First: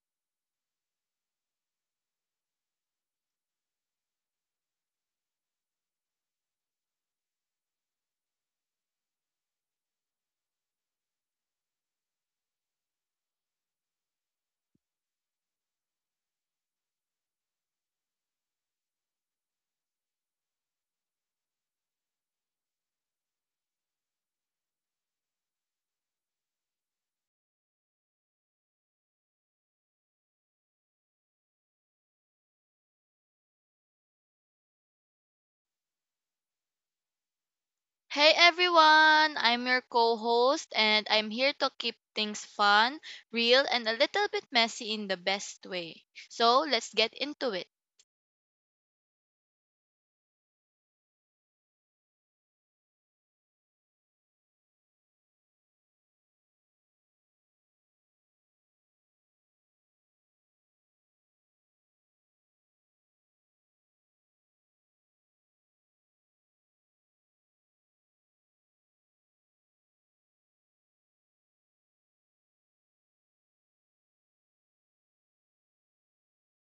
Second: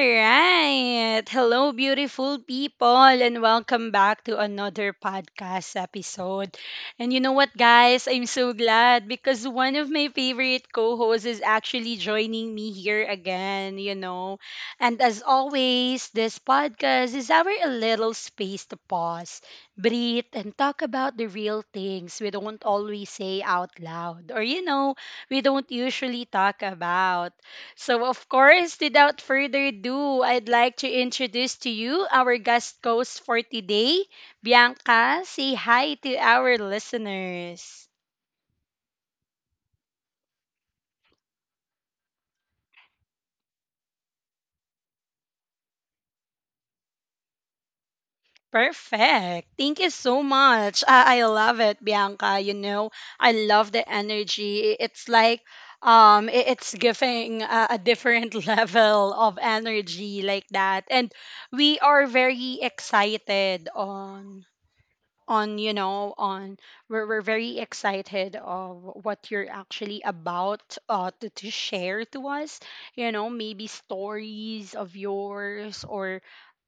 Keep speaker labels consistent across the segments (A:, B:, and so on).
A: right. Hello, beautiful people, and welcome back to another podcast episode. And you know what, guys? I'm so glad because one of my favorite co hosts is actually joining me here again, you know. And as always, this podcast is our little space to pause, breathe, and talk about the real things we don't always say out loud or, you know, we don't usually talk about. So, of course, without further ado, I'd like to introduce to you our guest host for today, Bianca. Say hi to our listeners.
B: Hey everyone, I'm your co host, and I'm here to keep things fun, real, and a little bit messy in the best way. So let's get into it.
A: Perfect. Thank you so much. I love it, Bianca. You know, I love the energy. It's like it's giving a different level of energy like that, and we are very excited on you know on we're very excited of what you're actually about to share to us, you know, maybe stories of yours or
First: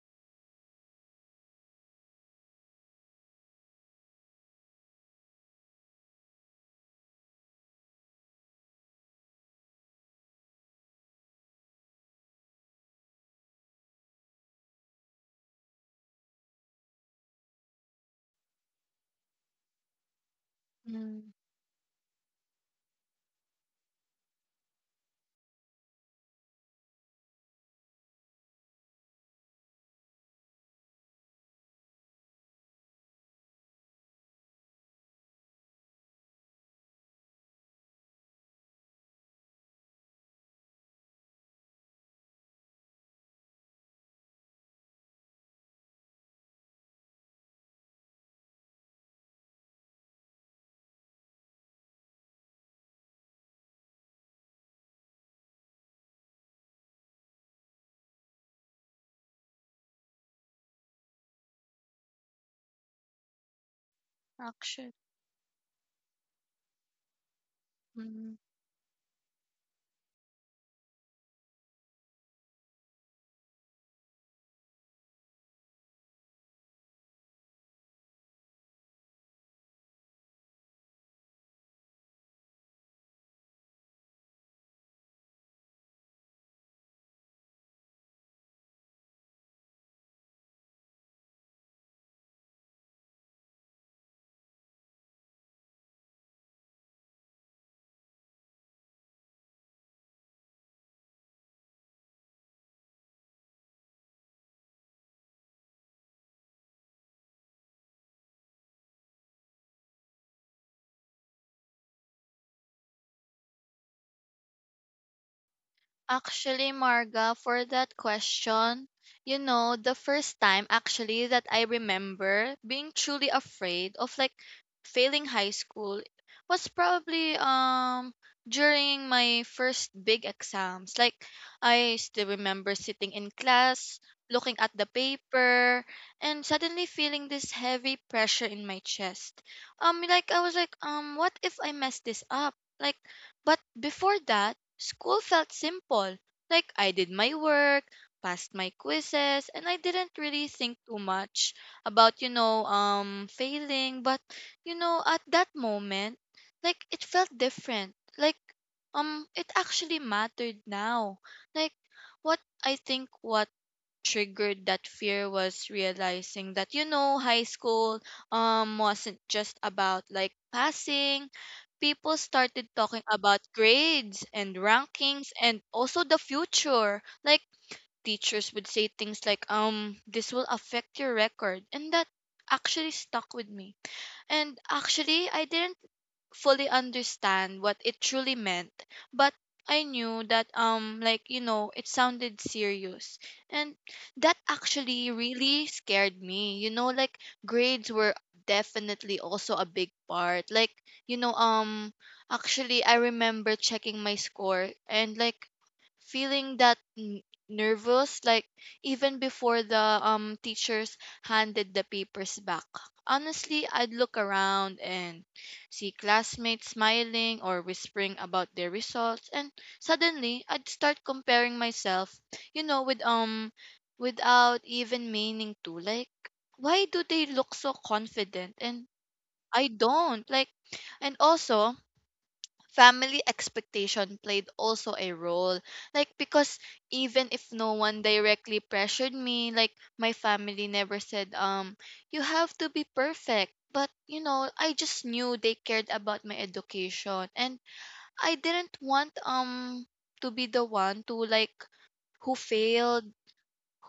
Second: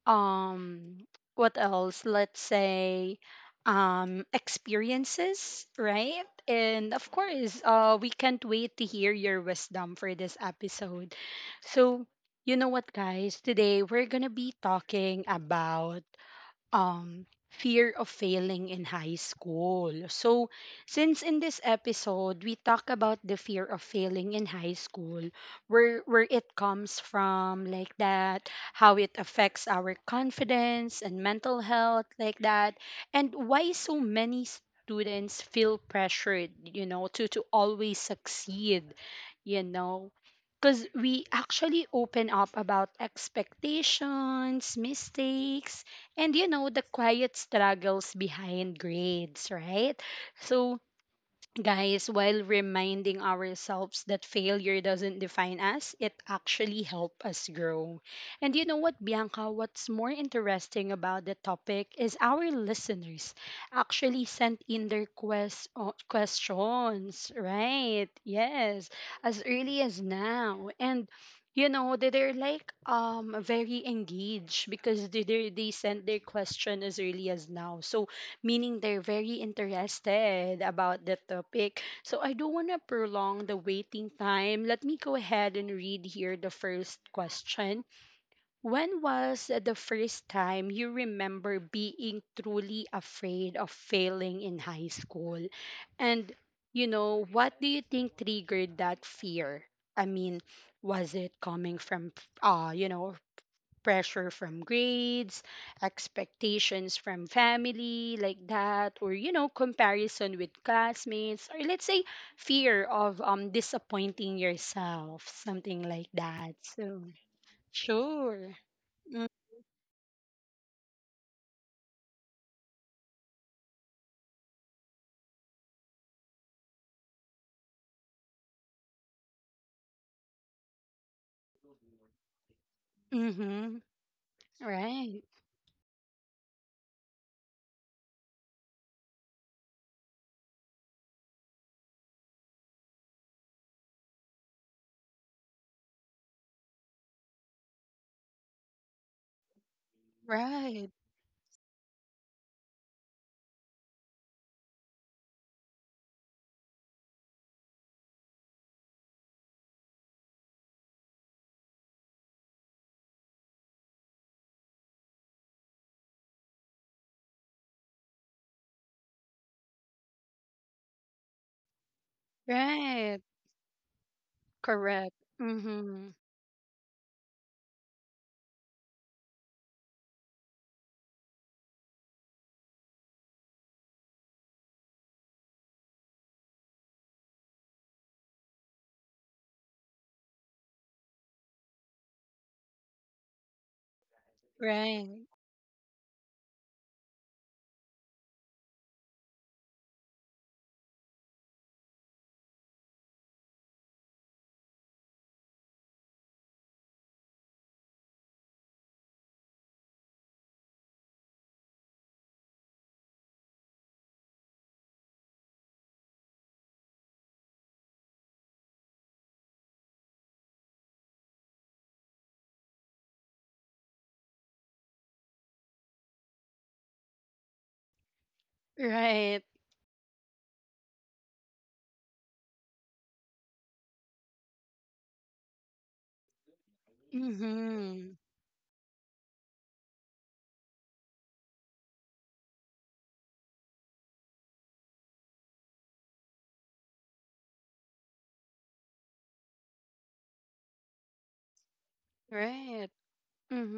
A: um what else, let's say, experiences, right? And of course we can't wait to hear your wisdom for this episode. So you know what, guys, today we're gonna be talking about fear of failing in high school. So, since
B: Mm,
A: in this episode we talk about the fear of failing in high school, where it comes from like that, how it affects our confidence and mental health like that, and why so many students feel pressured, you know, to always succeed, you know, because we actually open up about expectations, mistakes, and, you know, the quiet struggles behind grades, right? So, guys, while reminding ourselves that failure doesn't define us, it actually helps us grow. And you know what, Bianca? What's more interesting about the topic is our listeners actually sent in
B: action.
A: their questions, right? Yes, as early as now. And you know they're like very engaged because they sent their question as early as now, so meaning they're very interested about the topic. So I don't want to prolong the waiting time. Let me go ahead and read here the first question. When was the first time you remember being truly afraid of failing in high school? And, you know, what do you think triggered that fear? I mean, was it coming from, you know, pressure from grades, expectations from family, like that, or, you know, comparison with classmates, or let's say fear of disappointing yourself, something like that.
B: Actually,
A: So
B: Marga, for that
A: sure.
B: question, you know, the first time actually that I remember being truly afraid of like failing high school was probably during my first big exams. Like I still remember sitting in
A: Mm-hmm.
B: class, looking at the
A: Right.
B: paper, and suddenly feeling this heavy pressure in my chest. Like I was like, what if I mess this up? Like but before that, school felt simple. Like I did my work, passed my quizzes, and I didn't really think too
A: Right.
B: much about, you know, failing, but you know, at that moment, like it felt different. Like it actually mattered now. Like what I think what triggered that fear was realizing that you know high school wasn't just about like passing. People started talking
A: Right.
B: about grades and
A: Correct.
B: rankings and also the
A: Mm-hmm.
B: future. Like teachers would say things like, this will affect your record, and that actually stuck with me, and actually I didn't fully understand what it truly meant, but I knew that like you know it sounded serious, and that actually
A: Right.
B: really scared me. You know, like grades were definitely also a big part. Like you know actually I remember checking my score and like feeling that nervous like even before the teachers handed the papers back. Honestly, I'd look around and see classmates smiling or whispering about their results, and suddenly I'd start comparing myself, you know, with without even meaning to. Like why do they look so confident and
A: Right.
B: I don't? Like and also family expectation played also a role, like because even if no one
A: Mm-hmm.
B: directly pressured me, like my family never said, you have to be perfect, but you know I just knew they cared about my education, and I didn't want to be the one to like who
A: Right.
B: failed,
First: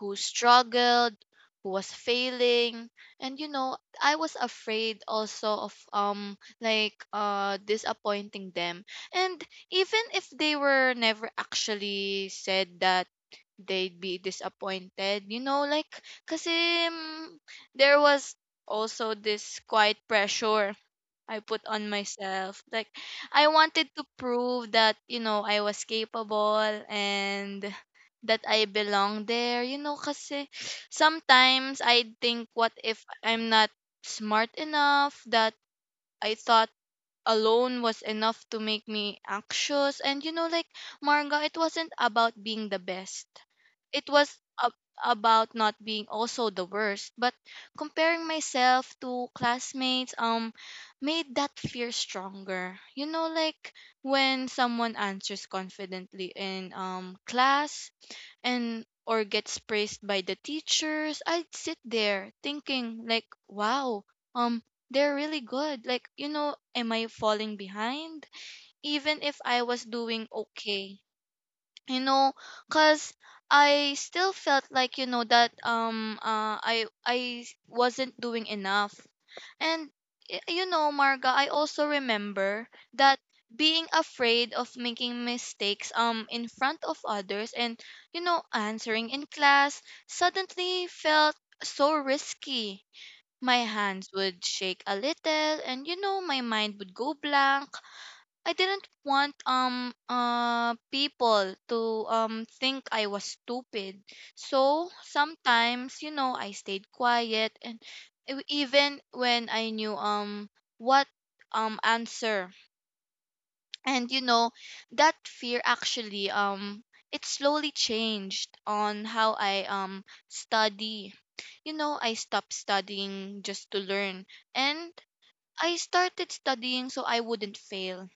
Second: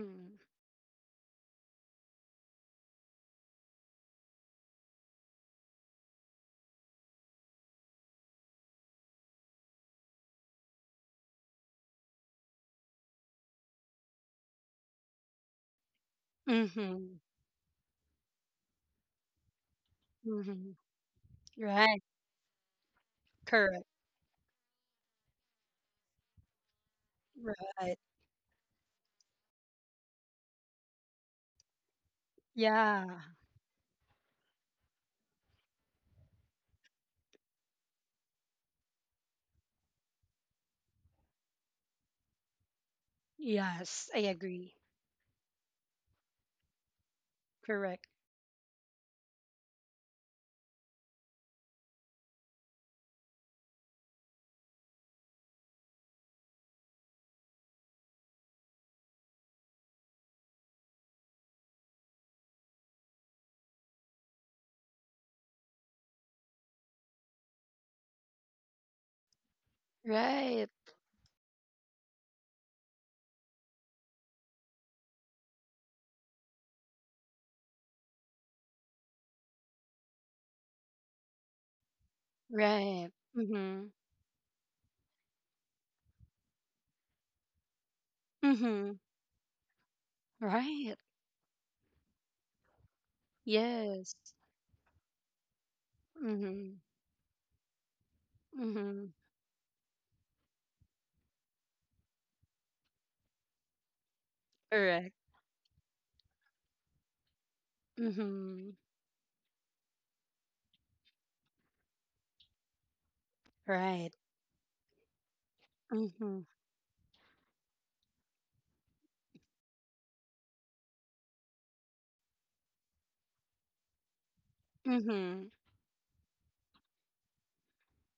B: who struggled, who was failing, and you know, I was afraid also of disappointing them. And even if they were never actually said that they'd be disappointed, you know, like kasi
A: Mm-hmm.
B: mm, there was also this quiet
A: Mm-hmm.
B: pressure I put on
A: Right.
B: myself. Like I
A: Correct.
B: wanted to prove that, you know, I was capable and
A: Right.
B: that I belong there, you know, kasi sometimes I think what if
A: Yeah.
B: I'm not smart enough, that I thought alone was enough to make me anxious. And you know, like Marga, it wasn't about being the best. It
A: Yes, I
B: was ab-
A: agree.
B: about not being also the worst. But
A: Correct.
B: comparing myself to classmates made that fear stronger. You know, like when someone answers confidently in class and or gets praised by the teachers, I'd sit there thinking like, wow, um they're really good. Like, you know, am I falling behind? Even if I was doing
A: Right,
B: okay, you know, cuz I still felt like you know that I wasn't doing enough. And you know, Marga, I also remember
A: right.
B: that
A: Mm-hmm.
B: being afraid of making mistakes in front of others, and you know
A: Mm-hmm.
B: answering in class suddenly
A: Right.
B: felt so risky. My hands
A: Yes.
B: would shake a little, and you know my
A: Mm-hmm.
B: mind would go blank. I didn't
A: Mm-hmm.
B: want people to think I was stupid. So
A: Correct.
B: sometimes, you know, I stayed quiet, and
A: Mm-hmm.
B: even when I knew what answer. And
A: Right.
B: you know, that fear actually
A: Mm-hmm.
B: it slowly changed on how I study. You know, I stopped studying just to learn, and
A: Mm-hmm.
B: I started studying so I wouldn't fail.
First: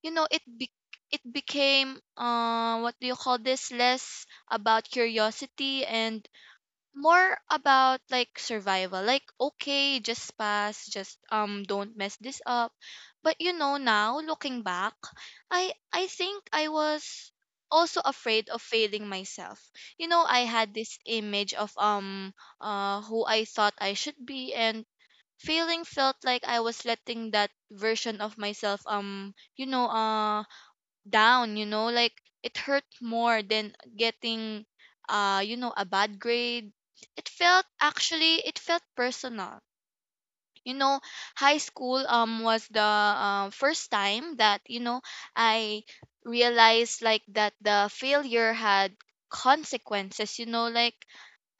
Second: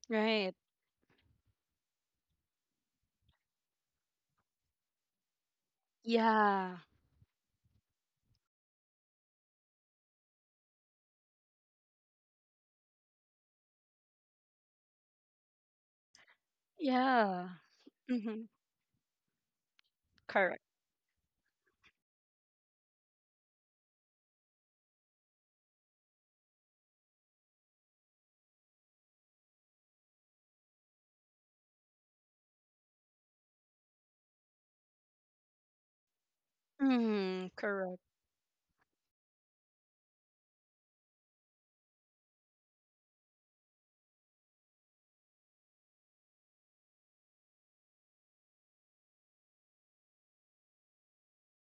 B: You know, it
A: Right.
B: it became, uh, what do you call this, less about curiosity and
A: Yeah.
B: more about like survival, like okay just pass, just don't mess this up. But you know now looking back, I think I was
A: Yeah.
B: also
A: Mm-hmm.
B: afraid of failing myself. You know, I
A: Correct.
B: had this image of who I thought I should be, and failing felt like I was letting that version of myself down, you know, like it hurt more than getting, you know, a bad grade. It
A: Mm-hmm.
B: felt
A: Correct.
B: actually it felt personal. You know, high school was the, first time that, you know, I realized like that the failure had consequences, you know, like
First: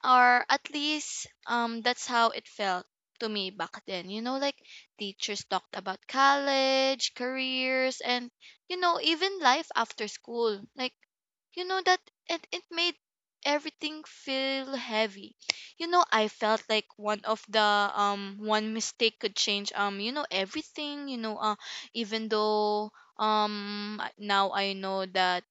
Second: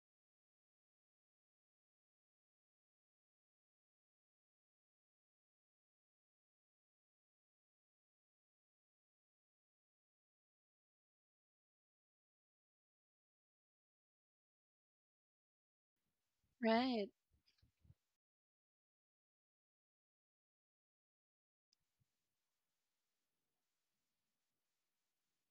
B: or at least that's how it felt to me back then. You know, like teachers talked about college careers, and you know even life after school. Like you know that it made everything feel heavy. You know, I felt like
A: Right.
B: one of the one mistake could change you know everything, you know, uh, even though now I know that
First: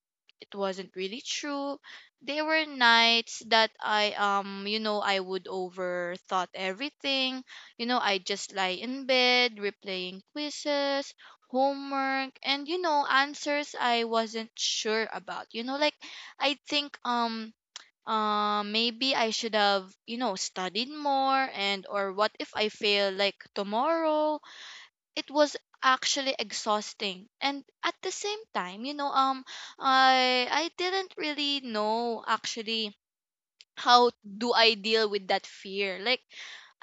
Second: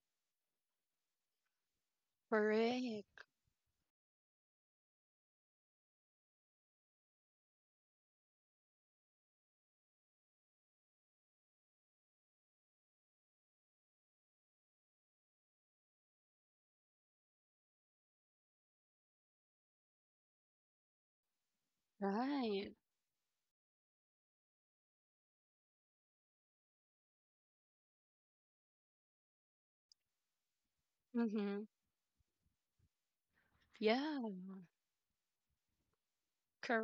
B: it wasn't really true. There were
A: Correct.
B: nights that I you know I would overthought everything. You know, I just lie in bed replaying quizzes, homework, and you know answers I wasn't sure about. You know, like I think maybe I should have, you know, studied more, and or what if I
A: Right.
B: fail like tomorrow? It was actually exhausting, and at the same time you know I didn't
A: Mm-hmm.
B: really know actually how
A: Yeah.
B: do I deal with that fear. Like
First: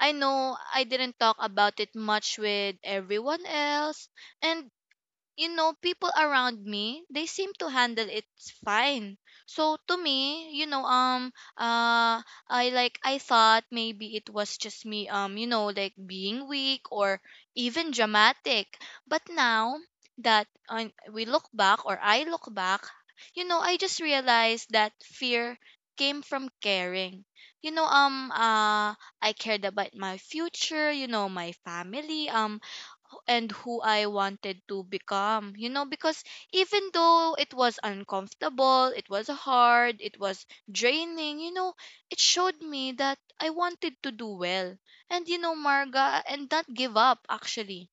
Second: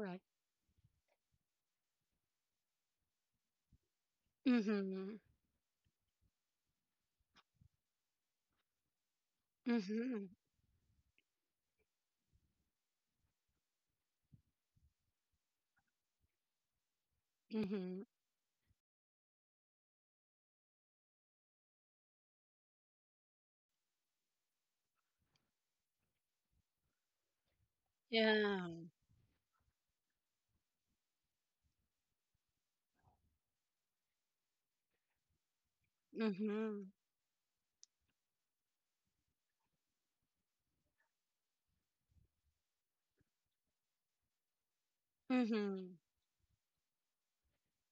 B: I know I didn't talk about it much with everyone else, and
A: Mm-hmm.
B: you know, people around me, they seem to handle it fine. So to
A: Mm-hmm.
B: me, you know, uh, I like I thought maybe it was just me, you know, like being weak or even
A: Mm-hmm.
B: dramatic. But now that, we look back, or I look back, you know, I just realized that fear came from caring. You know,
A: Yeah.
B: I cared about my future, you know, my family, and who I wanted to become. You know, because
A: Mm-hmm.
B: even though it was uncomfortable, it was hard, it was draining, you know, it showed me that I wanted to do well. And, you know,
A: Mm-hmm.
B: Marga, and not give up actually.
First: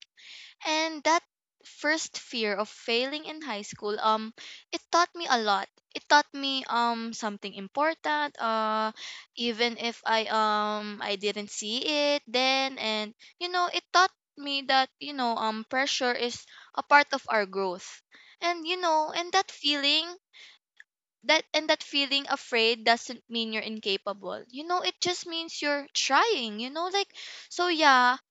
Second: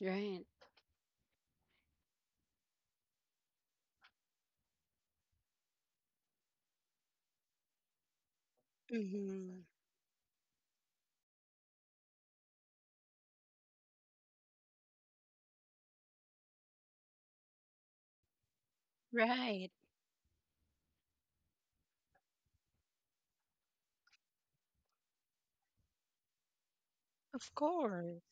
A: Right.
B: And that first fear of failing in high school, it taught me a lot. It taught me something important.
A: Mm-hmm.
B: Even if I didn't see it then, and you know, it taught me that you know pressure is a part of our growth. And you know, and that
A: Right.
B: feeling afraid doesn't mean you're incapable. You know, it just means you're trying. You know, like
A: Of
B: so yeah
A: course.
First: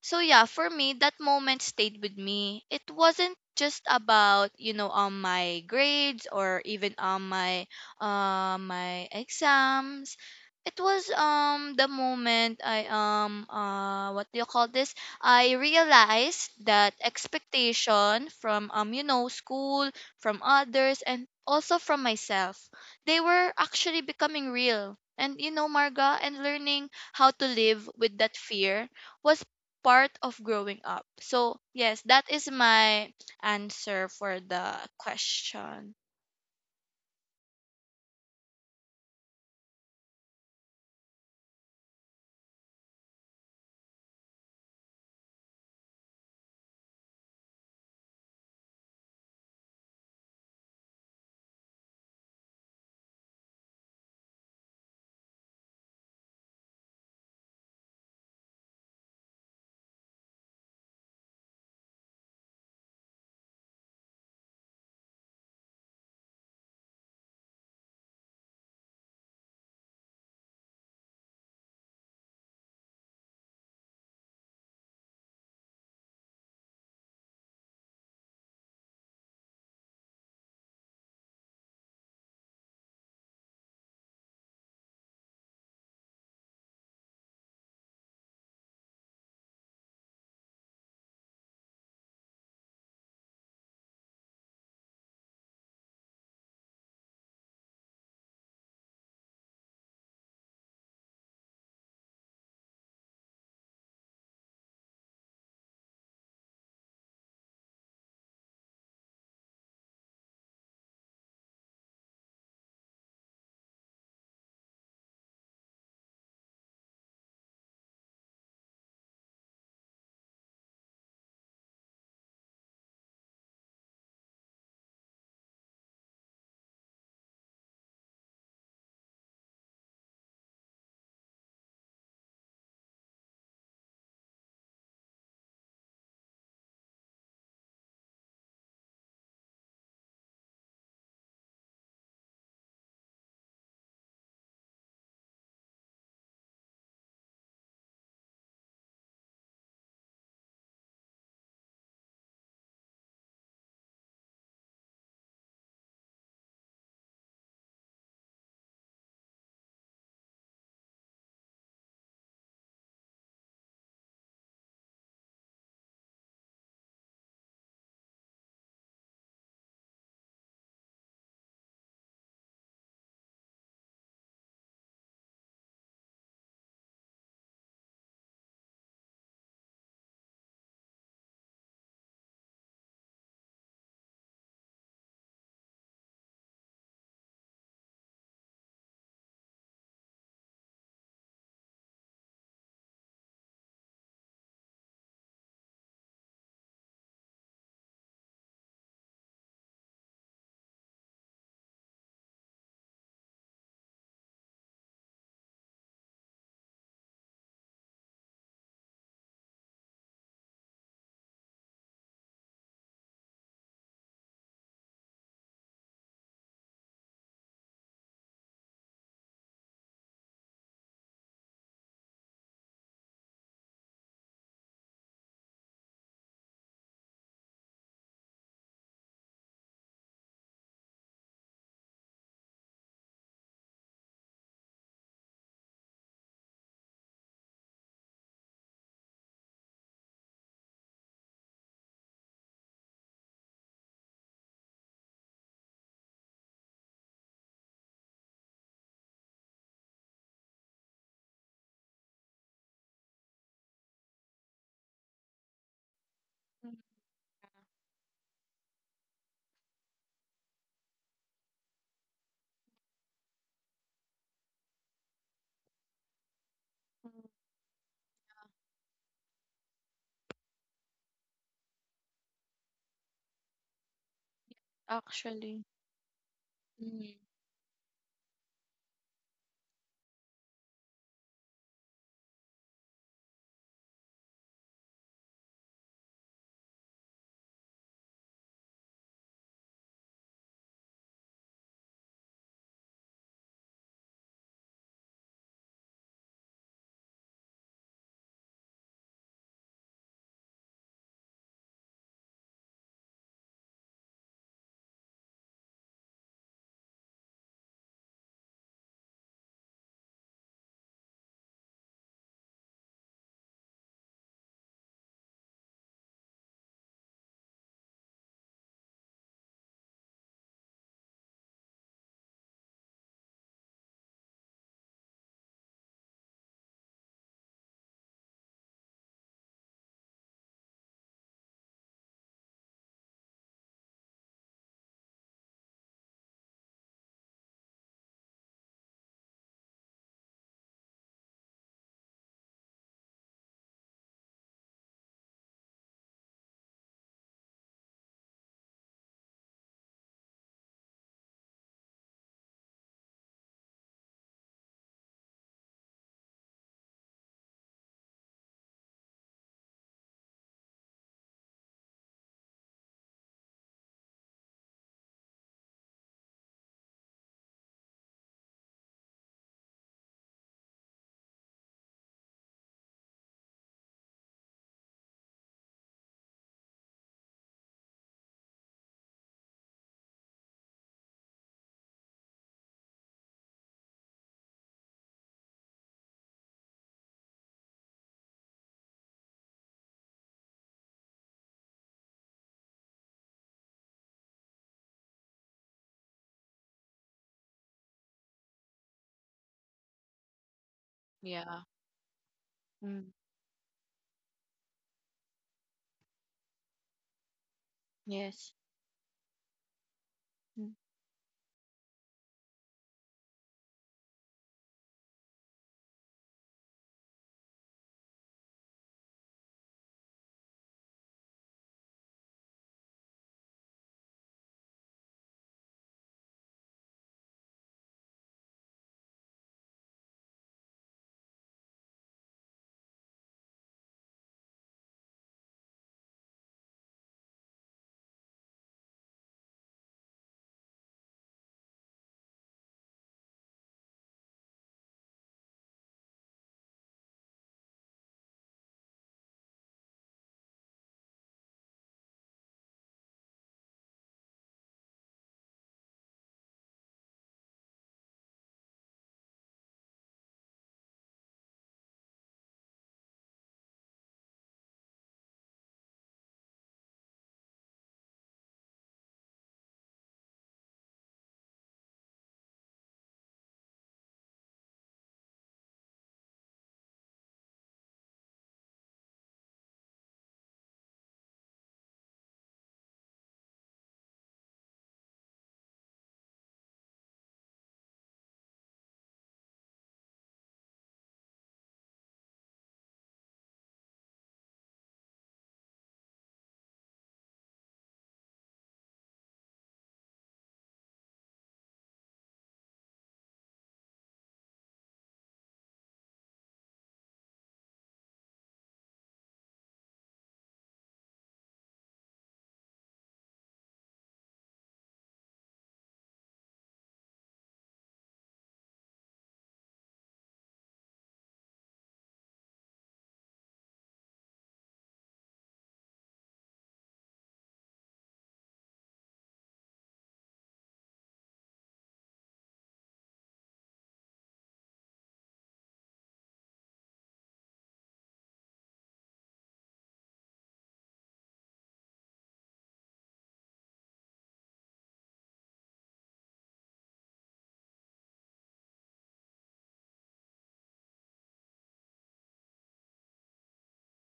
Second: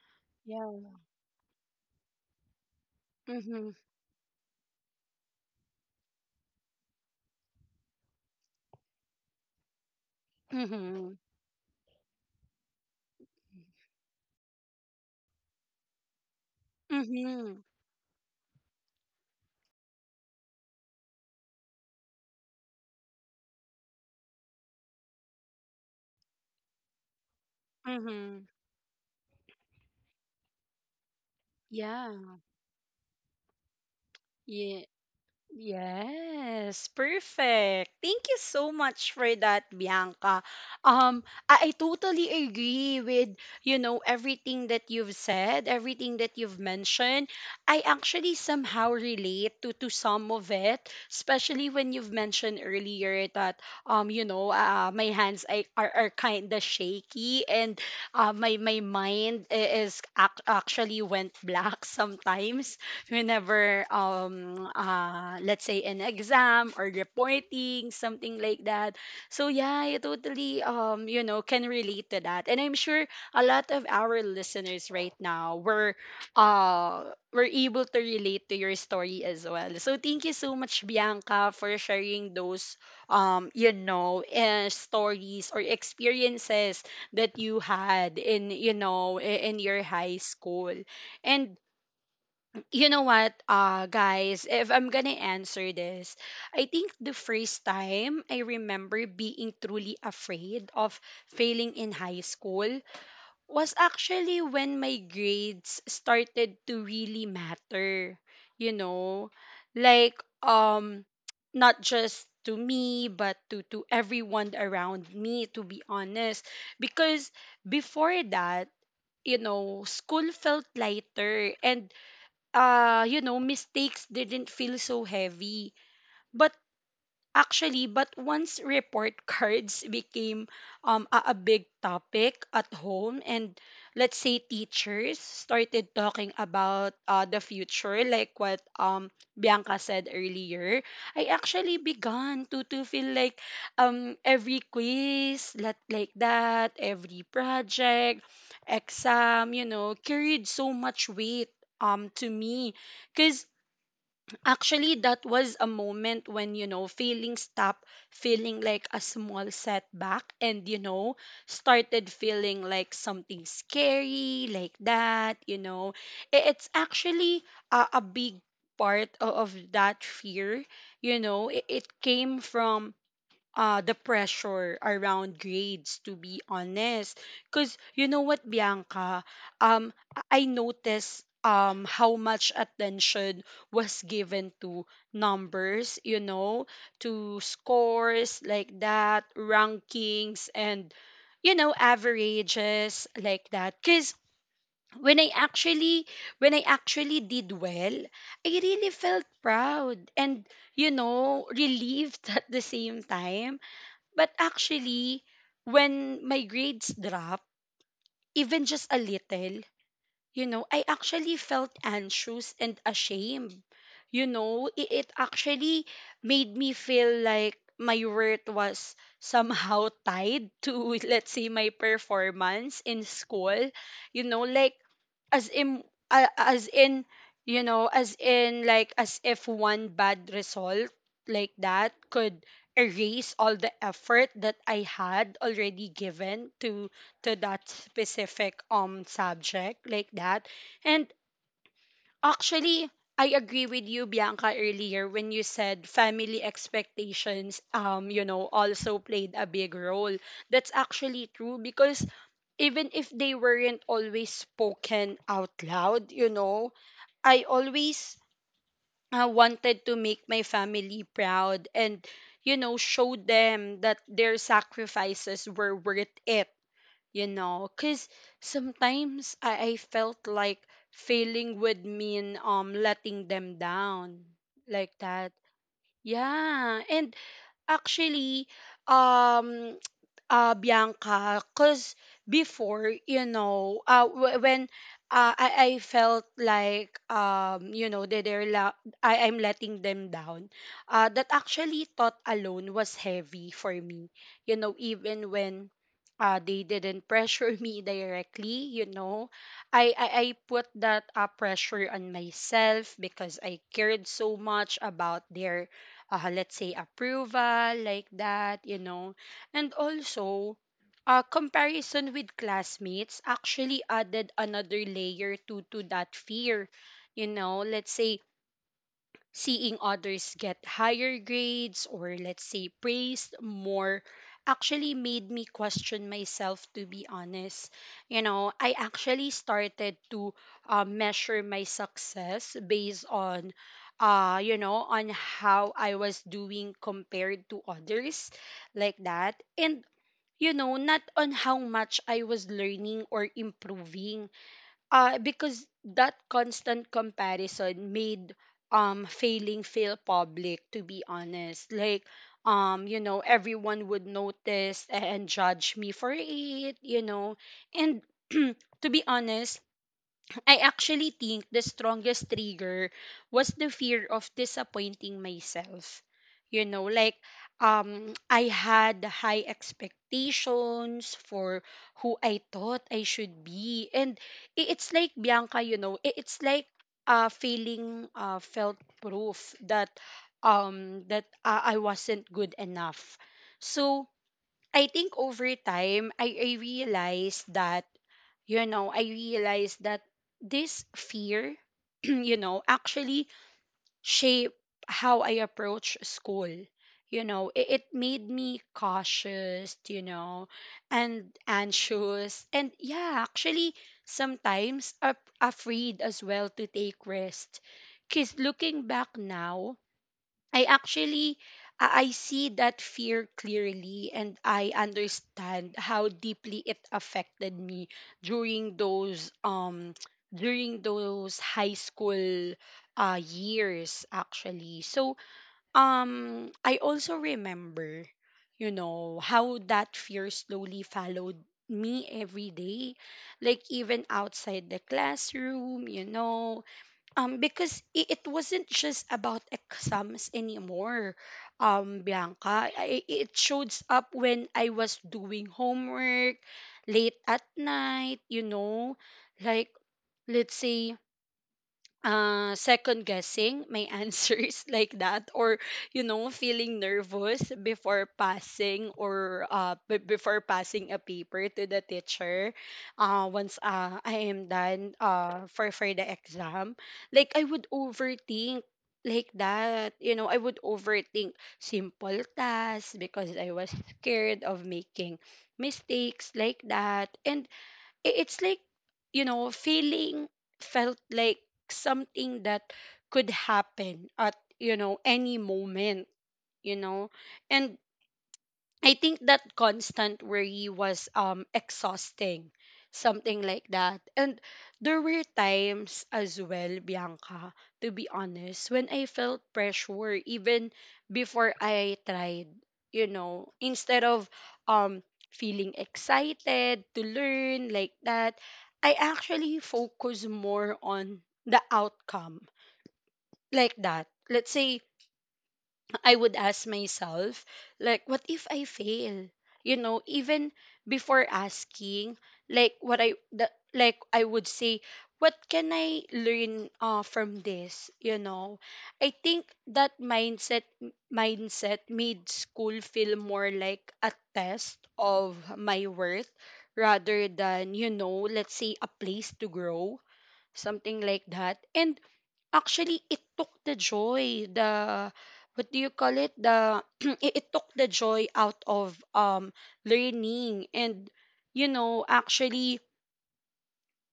B: so yeah, for
A: Yeah.
B: me that moment stayed with me. It wasn't
A: Mm-hmm.
B: just about you know my grades or even on my exams. It was
A: Mm-hmm.
B: the moment I what do you call this, I realized that
A: Mm-hmm.
B: expectation from you know school, from others, and also from myself, they were actually becoming real. And you know, Marga, and learning how to live with that
A: Mm-hmm.
B: fear was part of growing up. So, yes,
A: Yeah.
B: that is my answer for the
A: Yeah.
B: question.
A: Yes, perfect. Thank you so much for that, Bianca. Um, I totally agree with, you know, everything that you've said, everything that you've mentioned. I actually somehow relate to some of it, especially when you've mentioned earlier that you know, my hands are kind of shaky, and my mind actually went black sometimes whenever let's say an exam or reporting something like that. So yeah, I totally you know, can relate to that, and I'm sure a lot of our listeners right now uh were able to relate to your story as well. So thank you so much, Bianca, for sharing those you know, stories or experiences that you had in, you know, in your high school. And you know what, guys, if I'm gonna answer this, I think the first time I remember being truly afraid of failing in high school was actually when my grades started to really matter, you know, like, not just to me but to everyone around me, to be honest. Because before that, you know, school felt lighter, and, you know, mistakes didn't feel so heavy. But Actually, but once report cards became a big topic at home, and let's say teachers started talking about the future, like what Bianca said earlier, I actually began to feel like every quiz, like that, every project, exam, you know, carried so much weight to me. Because actually, that was a moment when, you know, feeling stopped feeling like a small setback, and, you know, started feeling like something scary, like that, you know. It's actually a big part of that fear, you know. It came from the pressure around grades, to be honest. Because you know what, Bianca, um I noticed how much attention was given to numbers, you know, to scores, like that, rankings, and, you know, averages, like that. Because when i actually when I actually did well, I really felt proud and, you know, relieved at the same time. But actually, when my grades drop, even just a little, you know, I actually felt anxious and ashamed. You know, it actually made me feel like my worth was somehow tied to, let's say, my performance in school. You know, like, as in, as in, you know, as in, like, as if one bad result like that could erase all the effort that I had already given to that specific subject like that. And actually, I agree with you, Bianca, earlier when you said family expectations, you know, also played a big role. That's actually true because even if they weren't always spoken out loud, you know, I always wanted to make my family proud and, you know, show them that their sacrifices were worth it, you know. Because sometimes I felt like failing would mean letting them down, like that,
B: Actually,
A: yeah. And
B: mm,
A: actually, um, Bianca, because before, you know, when I felt like, you know, that I'm letting them down, that actually thought alone was heavy for me, you know, even when they didn't pressure me directly, you know, I put that pressure on myself because I cared so much about their, let's say, approval, like that, you know. And also, comparison with classmates actually added another layer to that fear, you know. Let's say seeing others get higher grades or, let's say, praised more actually made me question myself, to be honest. You know, I actually started to, measure my success based on, you know, on how I was doing compared to others, like that, and, you know, not on how much I was learning or improving. Because that constant comparison made failing feel public, to be honest. Like, you know, everyone would notice and judge me for it, you know. And to be honest, I actually think the strongest trigger was the fear of disappointing myself. You know, like, I had high expectations for who I thought I should be. And it's like, Bianca, you know, I- it's like, feeling felt proof that I wasn't good enough. So I think over time, I realized that, you know, I realized that this fear, you know, actually shape how I approach school. You know, it made me cautious, you know, and
B: yeah.
A: anxious. And
B: Mm,
A: yeah, actually, sometimes afraid as well to take rest. Because
B: yes.
A: looking back now, I
B: Mm,
A: actually I see that fear clearly, and I understand how deeply it affected me during those during those high school years actually. So I also remember, you know, how that fear slowly followed me every day, like even outside the classroom, you know. Because it wasn't just about exams anymore, Bianca. It shows up when I was doing homework late at night, you know. Like, let's say, second guessing my answers, like that, or, you know, feeling nervous before passing, or before passing a paper to the teacher once I am done for the exam. Like, I would overthink, like that, you know, I would overthink simple tasks because I was scared of making mistakes, like that. And I- it's like, you know, feeling felt like something that could happen at, you know, any moment, you know. And I think that constant worry was exhausting, something like that. And there were times as well, Bianca, to be honest, when I felt pressure even before I tried, you know. Instead of um feeling excited to learn, like that, I actually focus more on the outcome, like that. Let's say I would ask myself, like, what if I fail? You know, even before asking, like, I would say, what can I learn from this? You know, I think that mindset made school feel more like a test of my worth rather than, you know, let's say a place to grow, something like that. And Actually, it took the joy, the what do you call it? The it took the joy out of learning and you know, actually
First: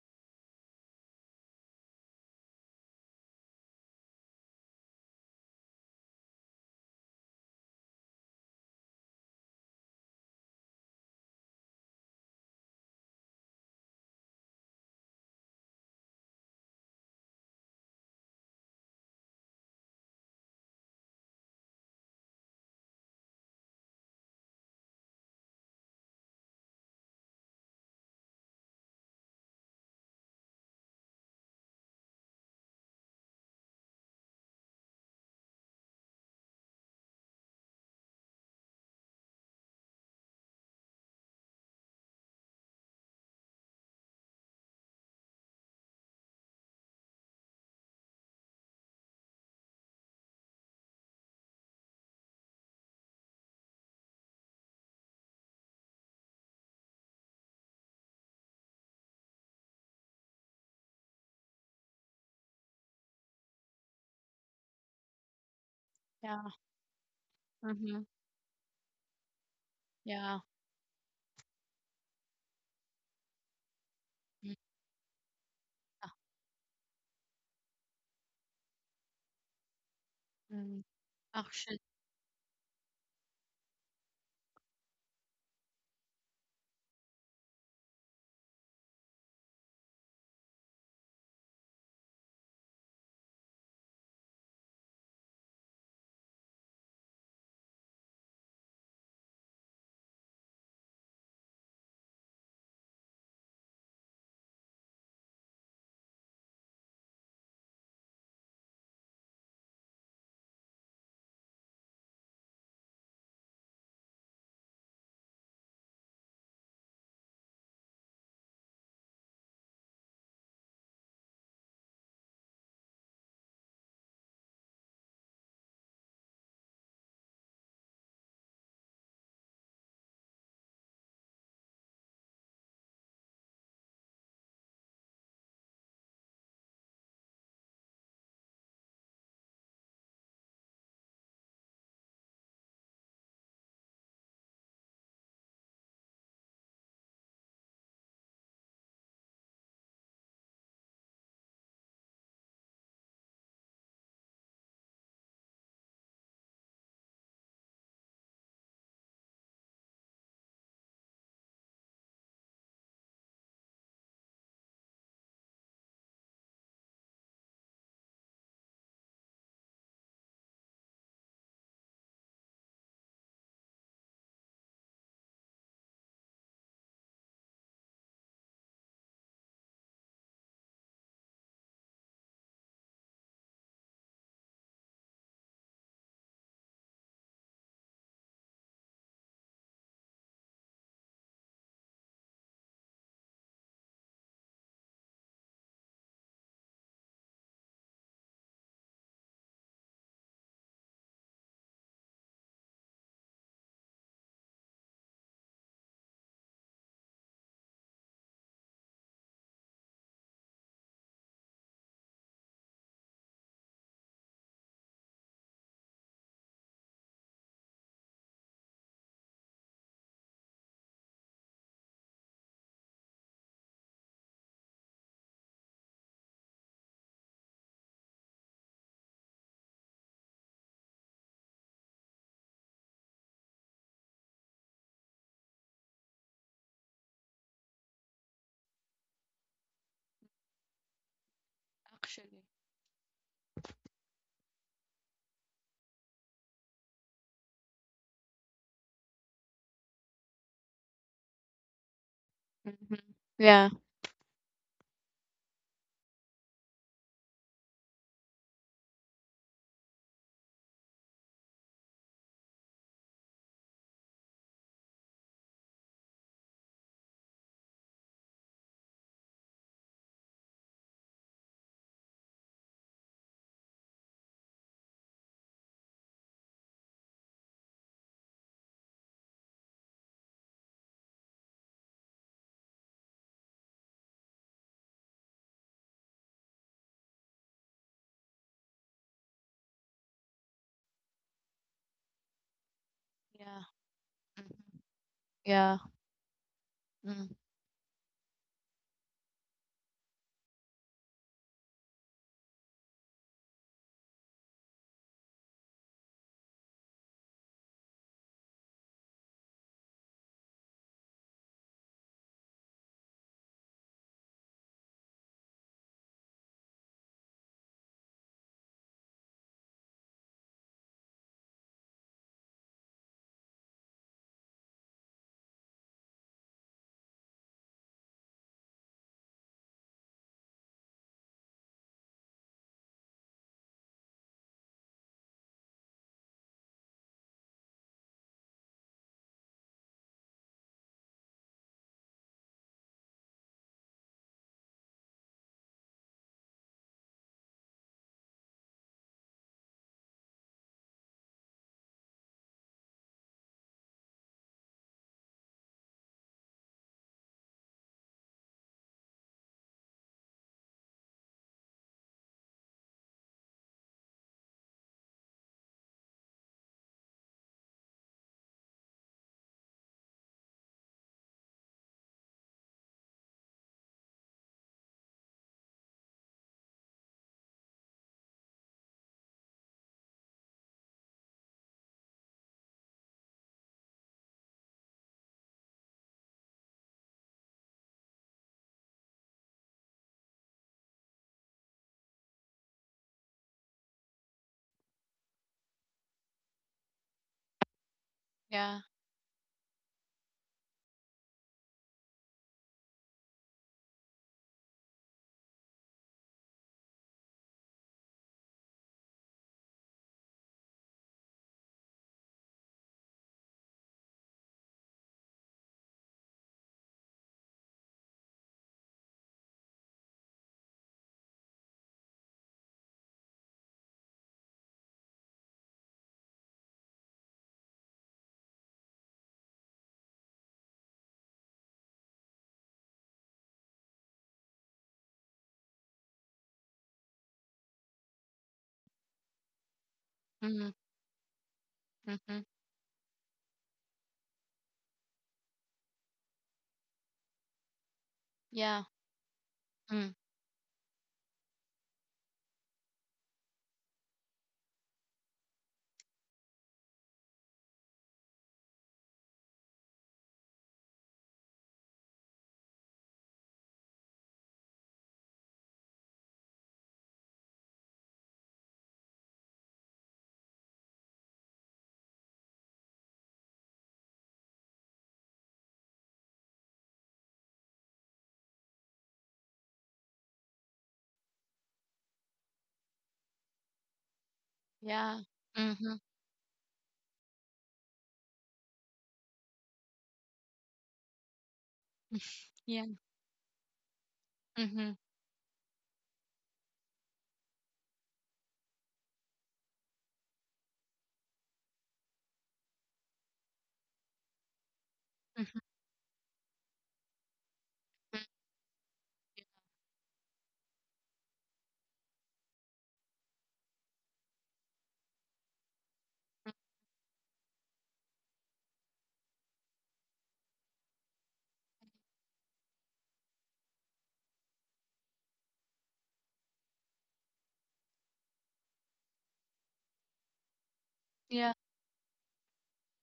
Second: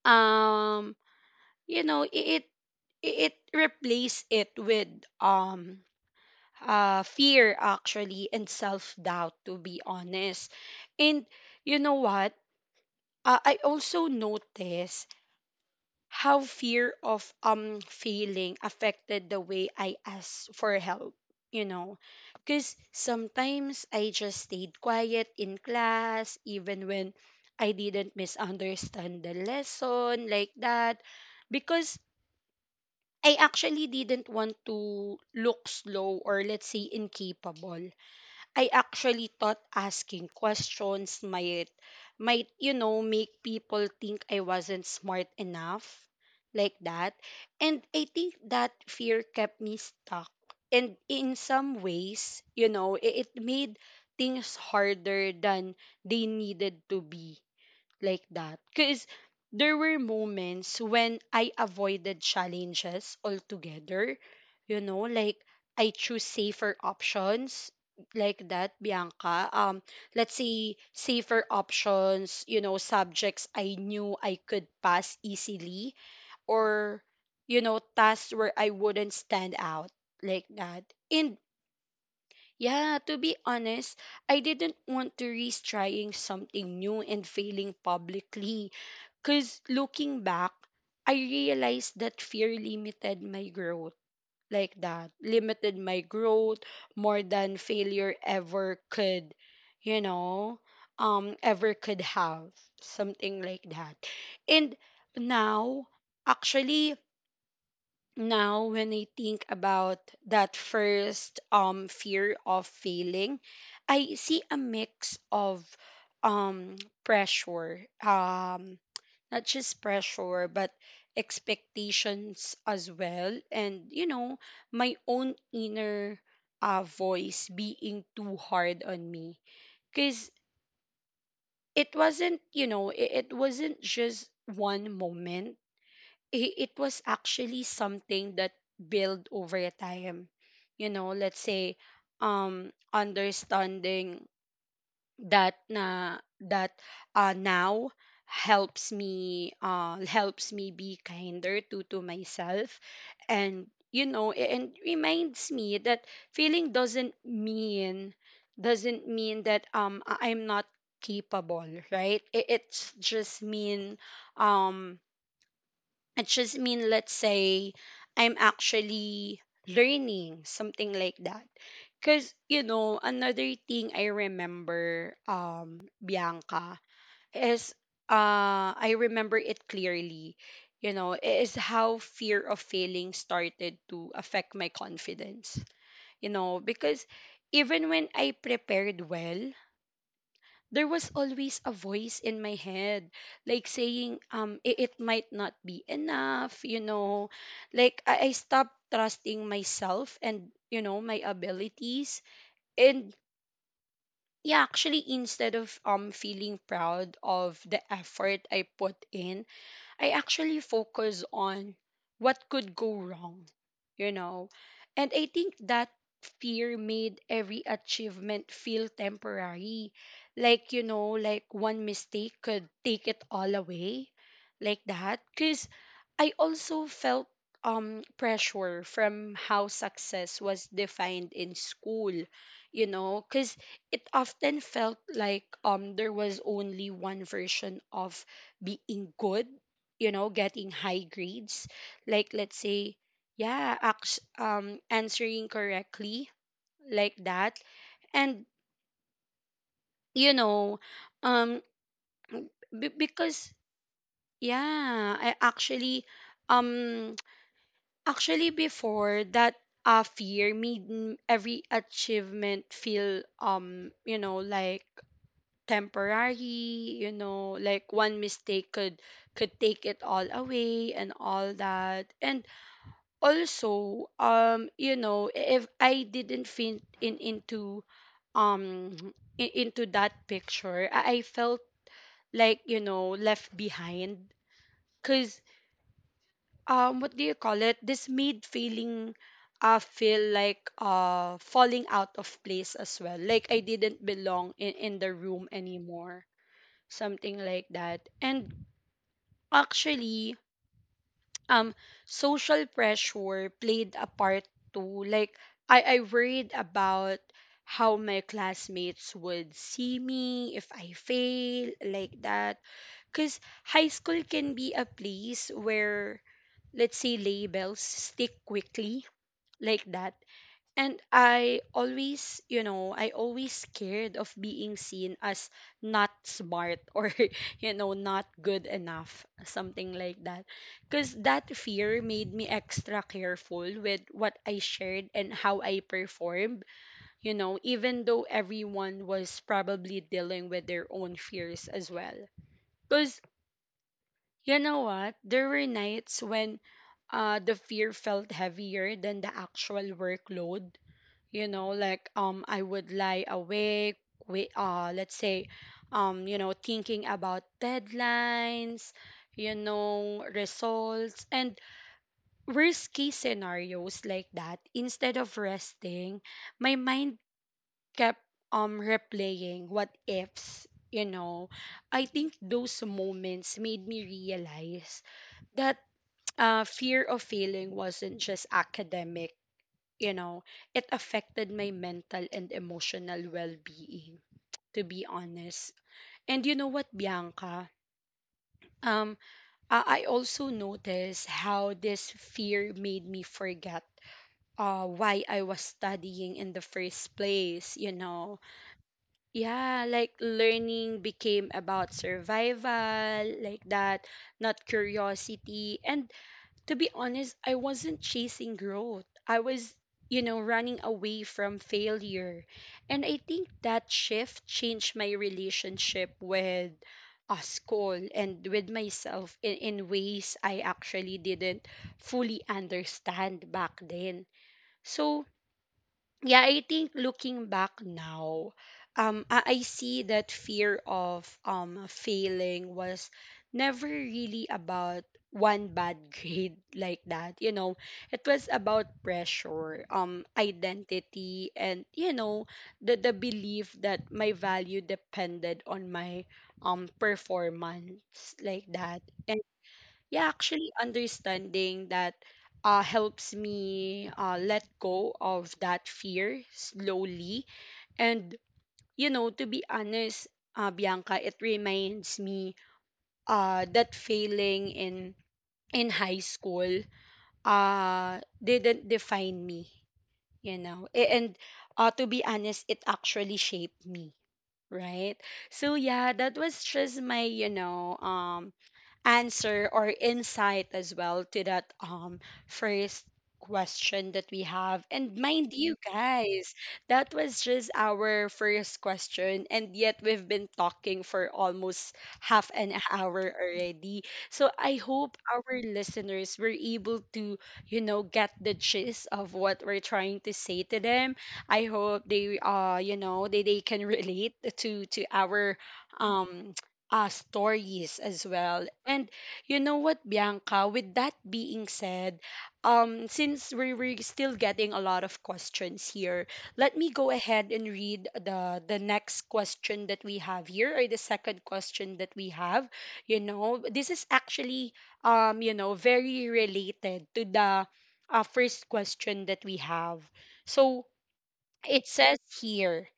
A: um you know, it replaced it with um fear, actually, and self-doubt, to be honest. And you know what? I also noticed how fear of failing affected the way I asked for help, you know. Because sometimes I just stayed quiet in class, even when I didn't misunderstand the lesson like that, because I actually didn't want to look slow or, let's say, incapable. I actually thought asking questions might you know make people think I wasn't smart enough like that. And I think that fear kept me stuck, and in some ways you know it made things harder than they needed to be like that, because there were moments when I avoided challenges altogether. You know, like I choose
B: yeah.
A: safer options
B: Mm-hmm.
A: like that, Bianca. Let's
B: Yeah.
A: say safer options, you know, subjects I knew I could pass easily, or you know tasks where I wouldn't stand out like
B: Mm,
A: that. And
B: actually.
A: yeah, to be honest, I didn't want to risk trying something new and failing publicly. Because looking back, I realized that fear limited my growth like that. Limited my growth more than failure ever could, you know, ever could have. Something like that. And now, actually, now when I think about that first fear of failing, I see a mix of um pressure, not just pressure but expectations as well, and you know my own inner voice being too hard on me, because it wasn't you know it wasn't just one moment. It was actually something that built over time. You know, let's say understanding that na that now helps me be kinder to myself, and you know and reminds me that feeling doesn't mean that I'm not capable, right. It's just mean, um it just mean, let's say, I'm actually learning something like that. Because you know another thing I remember, Bianca, is I remember it clearly, you know, is how fear of failing started to affect my confidence, you know, because even when I prepared well, there was always a voice in my head like saying, it might not be enough, you know. Like I stopped trusting myself and you know my abilities. And yeah, actually, instead of feeling proud of the effort I put in, I actually focus on what could go wrong, you know. And I think that fear made every achievement feel temporary. Like, you know, like one mistake could take it all away, like that. Because I also felt pressure from how success was defined in school, you know, because it often felt like there was only one version of being good, you know, getting high grades, like,
B: Actually,
A: let's say, answering correctly like that. And you know um
B: mm-hmm.
A: because
B: Yeah,
A: yeah I actually um actually before that, fear made every achievement feel you know like temporary, you know, like one mistake could take it all away and all that. And also you know if I didn't fit in into um into that picture, I felt like you know left behind, because what do you call it this made feeling feel like falling out of place as well, like I
B: yeah.
A: didn't belong
B: Mm-hmm.
A: in the room
B: Yeah,
A: anymore,
B: mm,
A: something like that. And actually, um social pressure played a part too. Like I worried about how my classmates would see me if I fail like that. Cause high school can be a place where, let's say, labels stick quickly like that. And I always, you know, I always scared of being seen as not smart or, you know, not good enough, something like that. Because that fear made me extra careful with what I shared and how I performed, you know, even though everyone was probably dealing with their own fears as well. Cause. You know what? There were nights when the fear felt heavier than the actual workload. You know, like I would lie awake, let's say, you know, thinking about deadlines, you know, results, and worst case scenarios like that. Instead of resting, my mind kept replaying what ifs, you know. I think those moments made me realize that fear of failing wasn't just academic, you know, it affected my mental and emotional well being, to be honest. And you know what, Bianca? Um, I also noticed how this fear made me forget why I was studying in the first place, you know.
B: yeah.
A: Yeah, like learning became about survival, like that, not curiosity. And to be honest, I wasn't chasing growth. I was, you know, running away from failure. And I think that shift changed my relationship with a school and with myself in ways I actually didn't fully understand back then. So, yeah, I think looking back now, I see that fear of failing was never really about one bad grade like that. You know, it was about pressure,
B: Mm-hmm.
A: identity, and you
B: Mm-hmm.
A: know, the belief that my value depended on my performance like
B: Yeah,
A: that.
B: mm,
A: Yeah, actually understanding that helps me let go of that fear slowly. And, you know, to be honest, Bianca, it reminds me that failing in high school didn't define me, you know. And to be honest, it actually shaped me. Right. So yeah, that was just my, you know, answer or insight as well to that first question that we have.
B: yeah.
A: And mind you
B: Mm-hmm.
A: guys, that was just our first question and yet we've been talking for almost half an
B: Yeah,
A: hour already. So I
B: mm-hmm,
A: hope our listeners were able to, you know, get the gist of what we're trying to say to them. I hope they you know they can relate to our
B: mm-hmm,
A: um stories as well. And you know what, Bianca, with that being said, since we're still getting a lot of questions here, let me go ahead and read the next question that we have here, or the second question that we have. You know, this is actually you know very related to the first question that we have. So
B: yeah.
A: it says here,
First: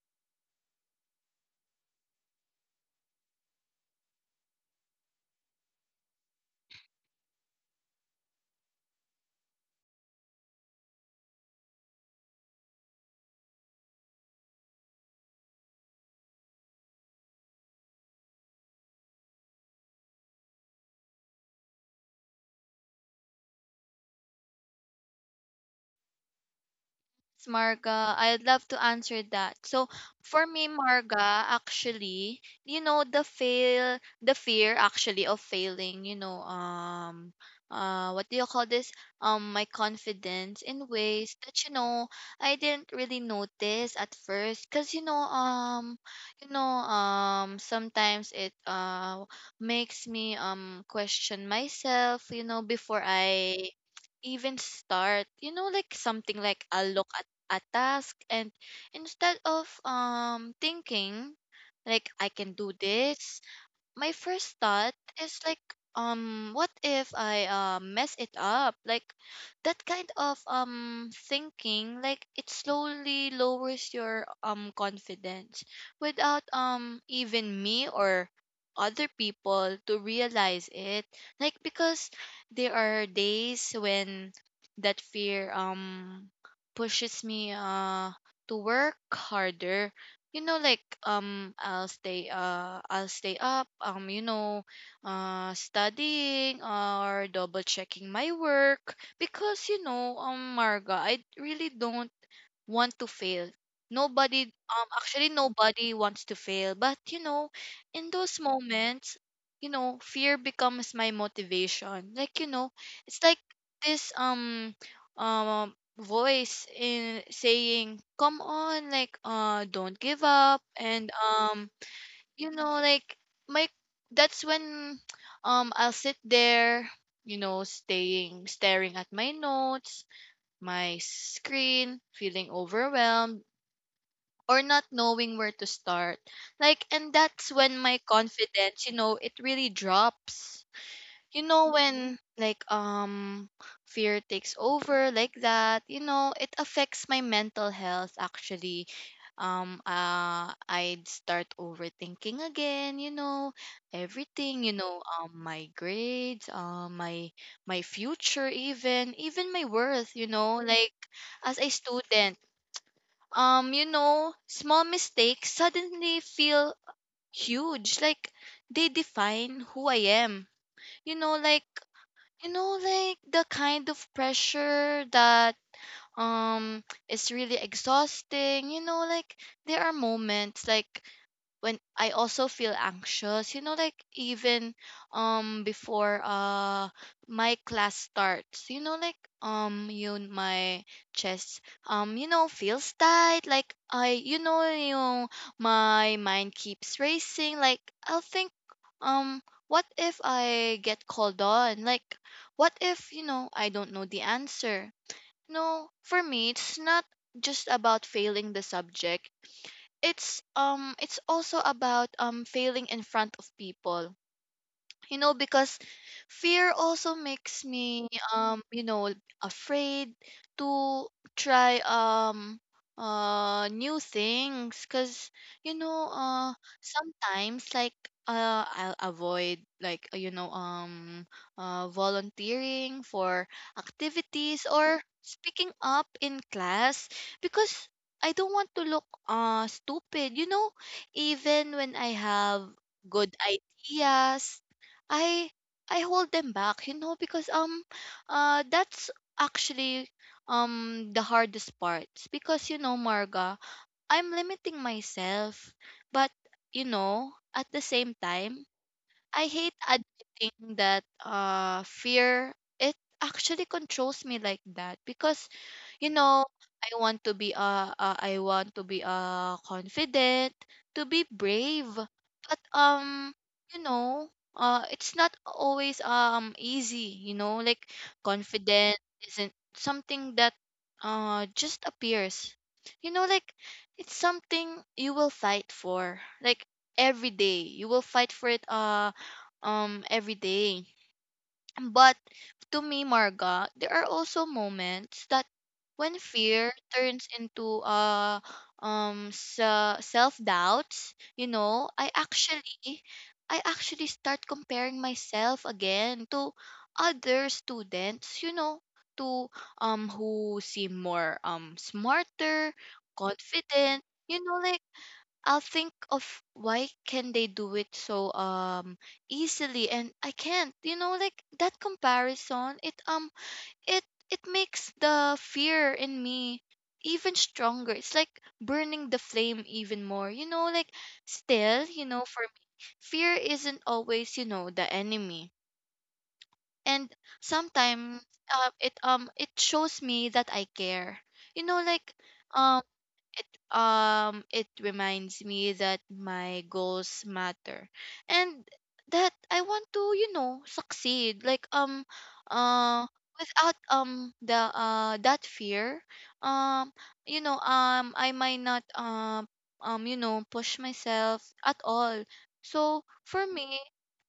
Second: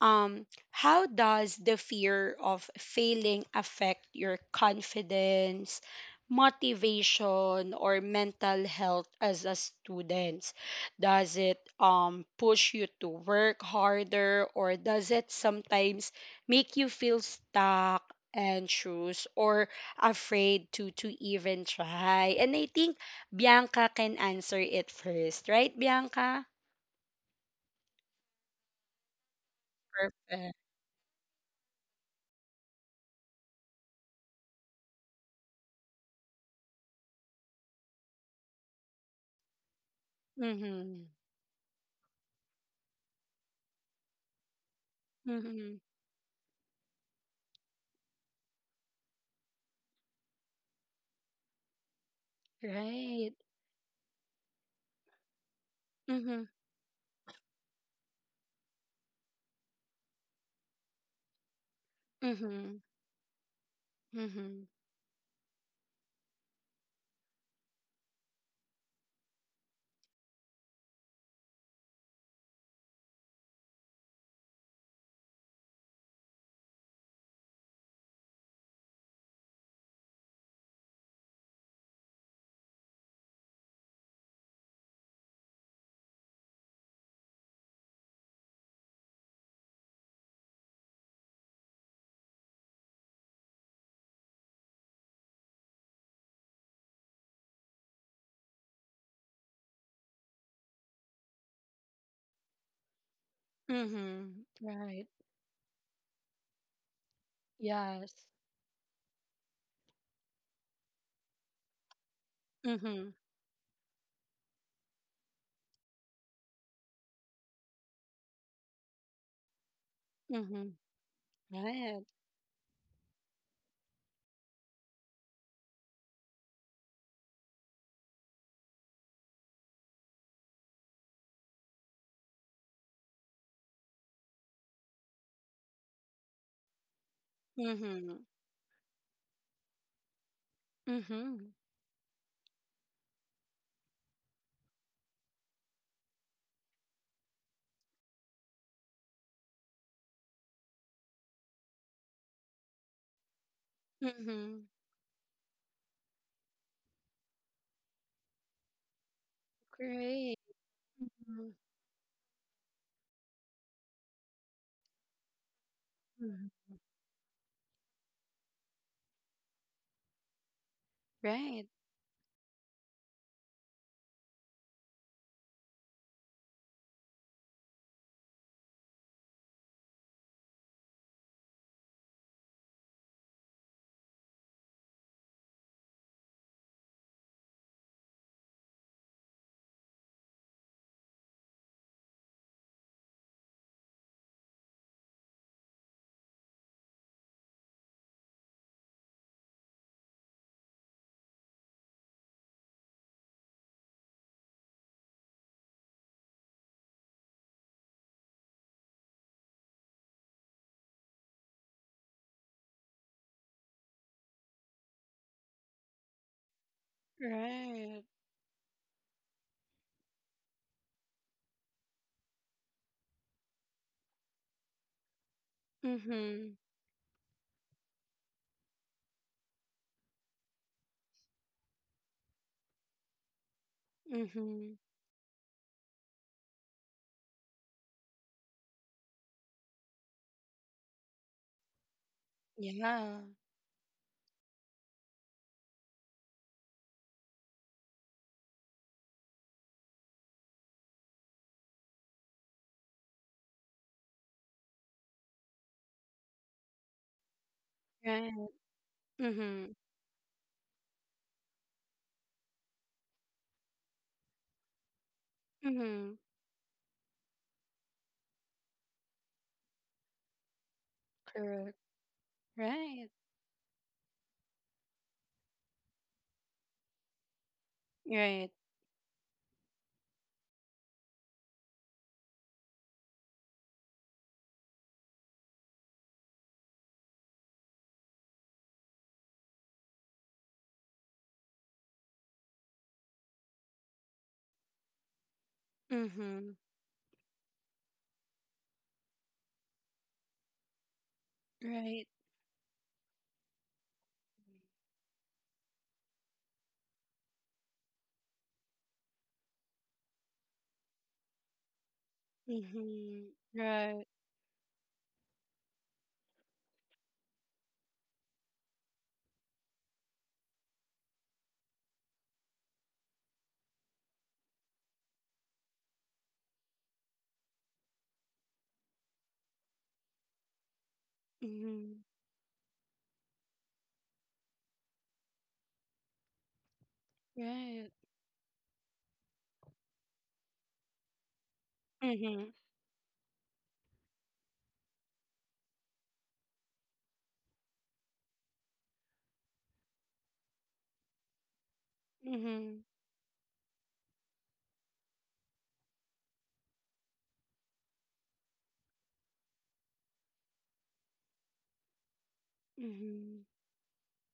A: how does the fear of failing affect your confidence, motivation, or mental health as a student? Does it push you to work harder, or does it sometimes make you feel stuck, anxious, or afraid to even try? And I think Bianca can answer it first, right, Bianca?
B: It's Marga. I'd love to answer that. So for
A: Perfect.
B: me, Marga, actually, you know, the fail, the fear actually of failing, you know, what do you call this? My confidence in
A: Mm-hmm.
B: ways that you know I didn't really notice at first, cause you know,
A: Mhm.
B: sometimes it makes me question myself, you know, before
A: Right.
B: I even start. You know like something,
A: Mhm.
B: like I'll look at a task, and instead of thinking like I can do
A: Mhm.
B: this, my first
A: Mhm.
B: thought is like, what if I, mess it up? Like that kind of thinking, like it slowly lowers your confidence without even me or other people to realize it. Like because there are days when that fear pushes me to work harder. You know, like I'll stay up you know studying or double checking my work, because you know Marga, I really don't want to fail.
A: Mhm.
B: Nobody,
A: Right.
B: actually, nobody wants to fail. But, you know, in
A: Yes.
B: those moments, you know, fear becomes my motivation. Like, you know,
A: Mhm.
B: it's like this, voice in saying, come on, like, don't give up.
A: Mhm.
B: And,
A: Right.
B: you know, like, my, that's when, I'll sit there, you know, staring at my notes, my screen, feeling overwhelmed, or not knowing where to start. Like, and that's when my
A: Mhm.
B: confidence, it really drops. You
A: Mhm.
B: know when like Fear takes over like that. You know, it affects my mental health actually. I'd start overthinking again, you know,
A: Mhm.
B: everything, my grades, my my future, even even my worth, you
A: Great.
B: know, like
A: Mhm.
B: as a student. You know, small mistakes suddenly
A: Mhm.
B: feel huge, like they define who I am, you know
A: Right.
B: like the kind of pressure that is really exhausting, you know. Like there are moments, like when I also feel anxious, you know, like even before my class starts, you know, like you my chest, you know, feels tight, like I you know, my mind keeps racing, like I'll think, what if I get called on, like what if, I don't know the answer. No, for me it's not just about failing the subject, it's also about failing in front of people, you know, because fear also makes
A: Right.
B: me you know afraid to try new things. Because you know
A: Mhm.
B: uh sometimes, like I'll avoid, like volunteering for activities
A: Mhm.
B: or speaking up in class, because I don't want to look stupid, you know. Even when I have
A: Yeah.
B: good ideas, I I hold them back, you know, because that's actually the hardest part. Because, you know, Marga, I'm limiting myself, but, you know, at the same
A: Right.
B: time, I
A: Mhm.
B: hate admitting that fear, it actually controls me like that. Because, you
A: Mhm.
B: know, I want to be I want to be confident, to be
A: Correct.
B: brave, but
A: Right.
B: you know, it's not always easy, you know, like
A: Right.
B: confident isn't something that just appears, you know, like it's something you will fight for, like every day you will fight for it, every day. But to me, Marga, there are also moments that when
A: Mhm.
B: fear turns into self doubts, you know,
A: Right.
B: I actually start comparing myself again to other students, you know, to who seem more smarter,
A: Mhm. Right.
B: confident, you know, like I'll think of, why can they do it so easily and I can't. You know, like that comparison, it it makes the fear in me even stronger. It's like burning the flame even more. You know, like still,
A: Mhm.
B: you know, for me, fear isn't always, you know, the enemy. And
A: Right.
B: sometimes it shows me that I care. You know, like
A: Mhm.
B: um, it it reminds me that my goals matter, and that I want to, you know, succeed, like
A: Mhm.
B: uh without the that fear, um you know, I might not, you know, push myself at all. So
A: Mm-hmm.
B: for me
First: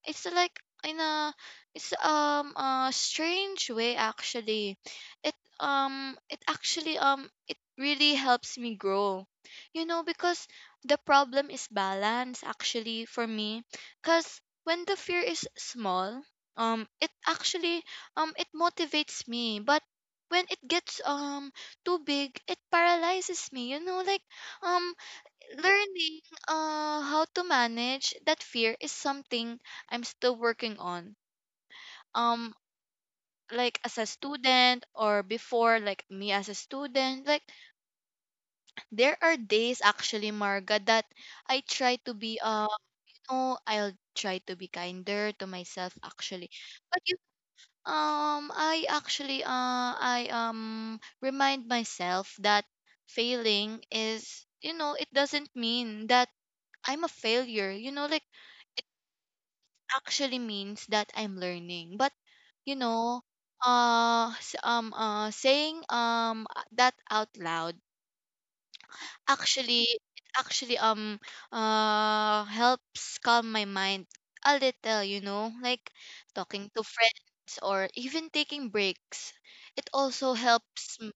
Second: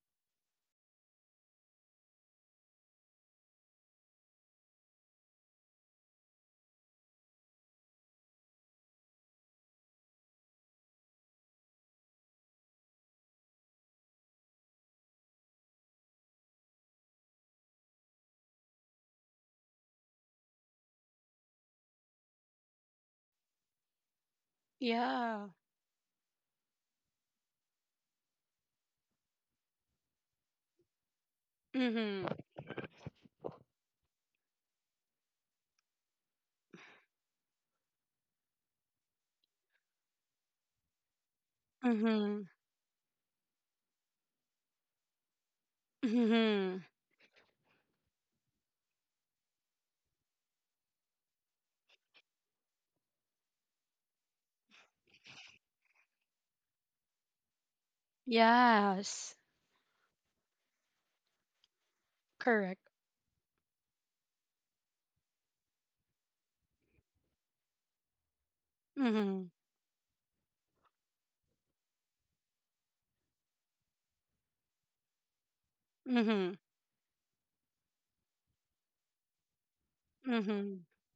B: it's like in a, it's a strange way actually, it it actually, it really helps me grow, you know, because the problem is balance actually for me. Because when the fear is small, it actually, it motivates me, but when it gets too big, it paralyzes me, you know, like um
A: Yeah.
B: learning how to manage that fear is something I'm still working on.
A: Mm-hmm.
B: um like as a student, or before, like me as a student, like there are days actually, Marga, that I try to be
A: Mm-hmm.
B: no I'll try to be kinder to myself actually.
A: Mm-hmm.
B: But you I actually, I remind myself that failing is, you know, it doesn't mean that I'm a failure, you know, like it
A: Yes.
B: actually means that I'm learning. But, you
A: Correct.
B: know, saying that out loud
A: Mm-hmm.
B: actually actually, helps calm my mind a little, you know, like
A: Mm-hmm.
B: talking to friends or even taking breaks. It also
A: Mm-hmm.
B: helps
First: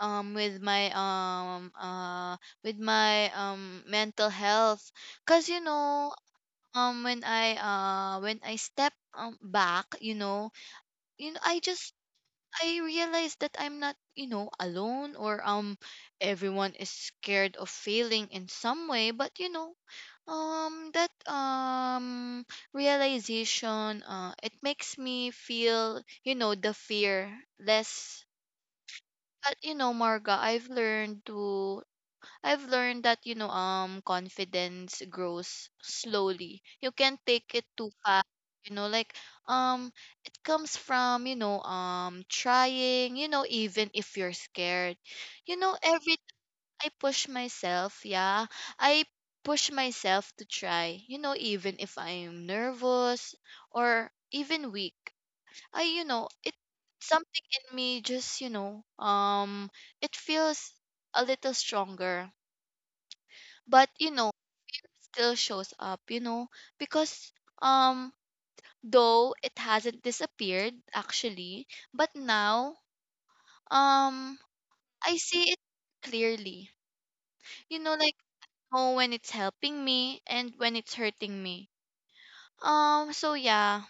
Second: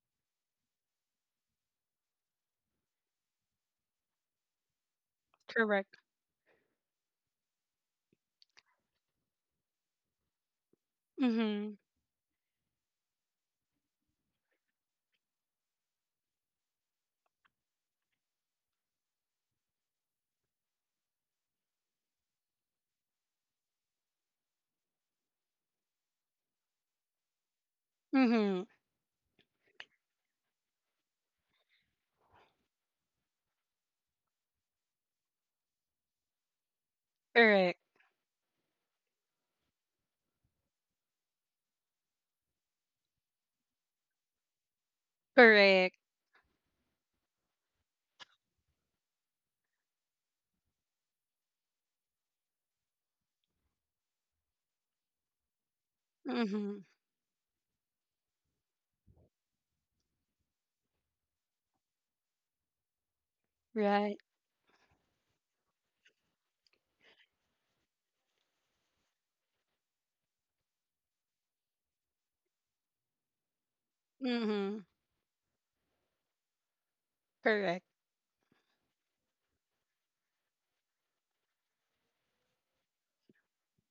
B: um with my um uh with my mental health. Cause, you
A: Correct.
B: know, when I step back, you know, you know I
A: Mm-hmm.
B: just, I realized that I'm not, you know, alone, or everyone is scared of failing in some way. But, you know, that realization, it makes me feel, you know, the fear less.
A: Mm-hmm.
B: But, you know, Marga, I've learned that, you know, confidence grows slowly. You can't take it
A: Correct.
B: too fast. You know, like um it comes from, you know, trying, you know, even if you're scared. You know,
A: Correct.
B: every time I push myself, yeah, I push myself to try, you know, even if I'm nervous or even weak. It,
A: Mm-hmm.
B: something in me just, you know, it feels a little stronger. But, you
A: Right.
B: know, it still shows up, you know, because um though it hasn't disappeared actually, but now, um
A: Mm-hmm.
B: I see it clearly, you
A: Correct.
B: know, like, oh, when it's helping me and when it's hurting me. So yeah,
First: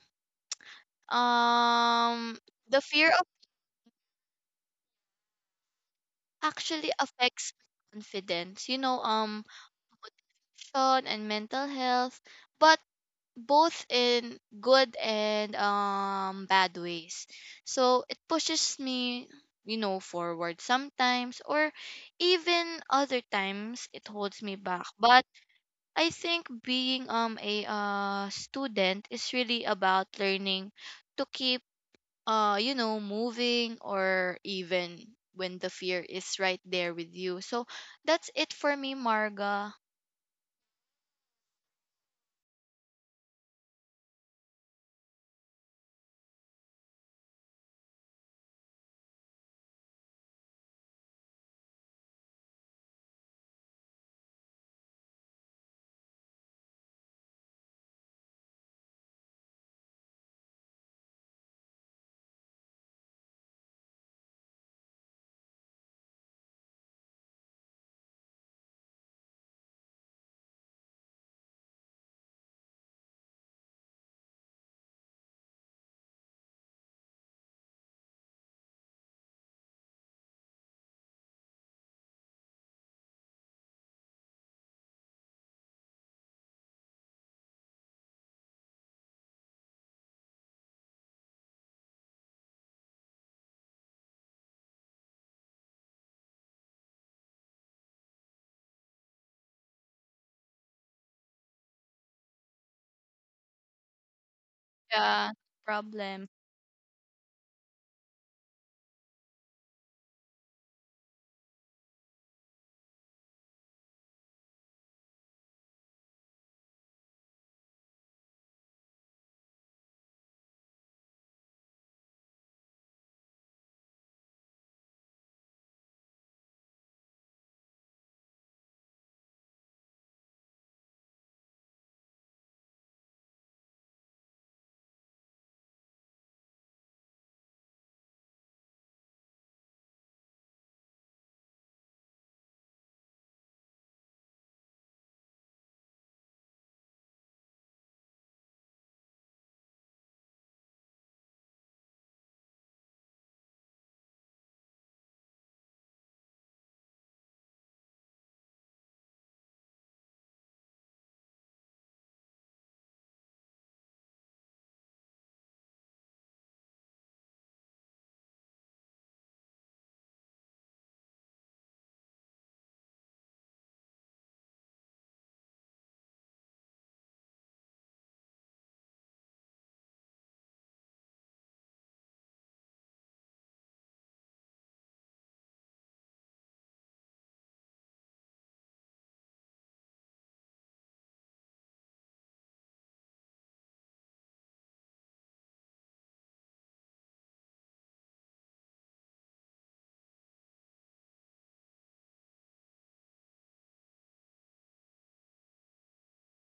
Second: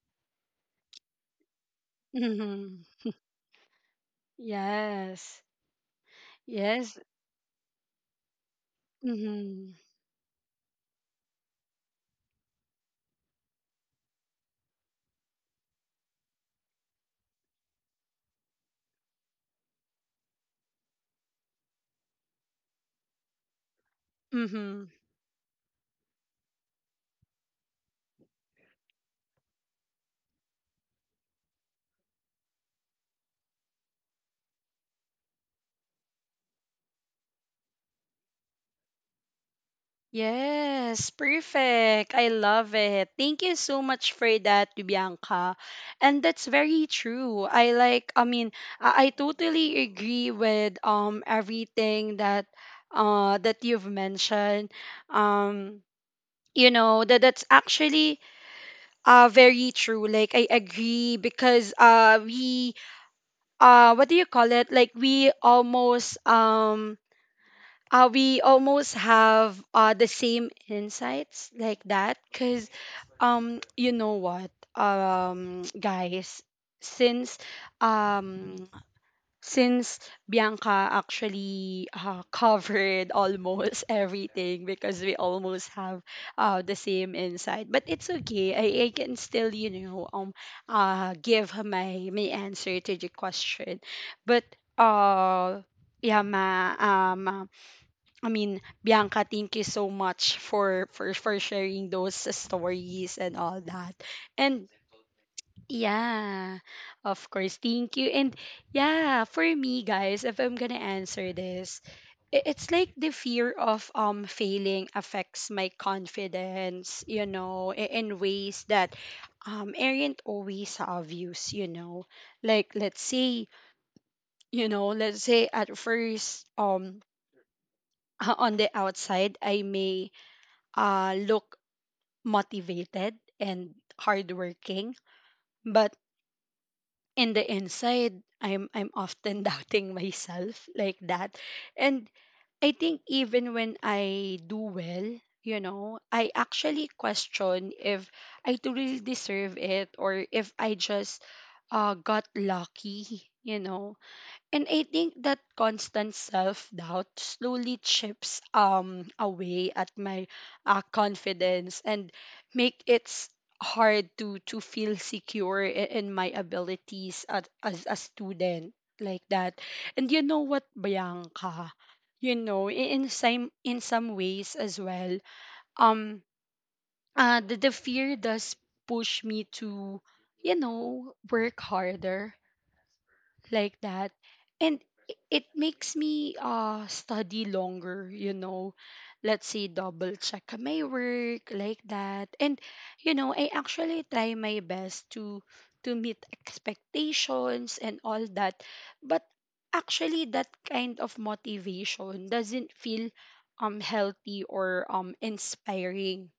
B: um the
A: Mm-hmm.
B: fear of
A: Yes.
B: actually
A: Yes.
B: affects confidence, you know,
A: Mm-hmm.
B: motivation and mental health, but both in good and bad ways. So it pushes me, you know, forward sometimes, or even other times it holds me back.
A: Mm-hmm.
B: But I think being a student is really about learning to keep, you know, moving, or even when the fear is right there with you. So that's it for me, Marga.
A: Yes, perfect. I love it. Thank you so much for that, Bianca. And that's very true. I like I mean, I totally agree with everything that that you've mentioned. Um you know, that that's actually very true. Like I agree because we what do you call it? Like we almost have the same insights like that because you know what guys, since um since Bianca actually covered almost everything because we almost have the same insight, but it's okay. I can still you know give my my answer to the question, but uh yeah ma, um I mean, Bianca, thank you so much for sharing those stories and all that. And
B: Yeah, problem.
A: yeah, of course. Thank you. And yeah, for me, guys, if I'm gonna answer this, it's like the fear of failing affects my confidence, you know, in ways that aren't always obvious, you know. Like let's say, you know, let's say at first on the outside, I may look motivated and hardworking, but in the inside, I'm often doubting myself like that. And I think even when I do well, you know, I actually question if I truly deserve it, or if I just got lucky, you know. And I think that constant self-doubt slowly chips away at my confidence and make it s- hard to feel secure in my abilities as a student like that. And you know what, Bianca? You know, in some ways as well, um the fear does push me to, you know, work harder like that and it makes me study longer, you know, let's say double check my work like that. And you know, I actually try my best to meet expectations and all that, but actually that kind of motivation doesn't feel healthy or inspiring.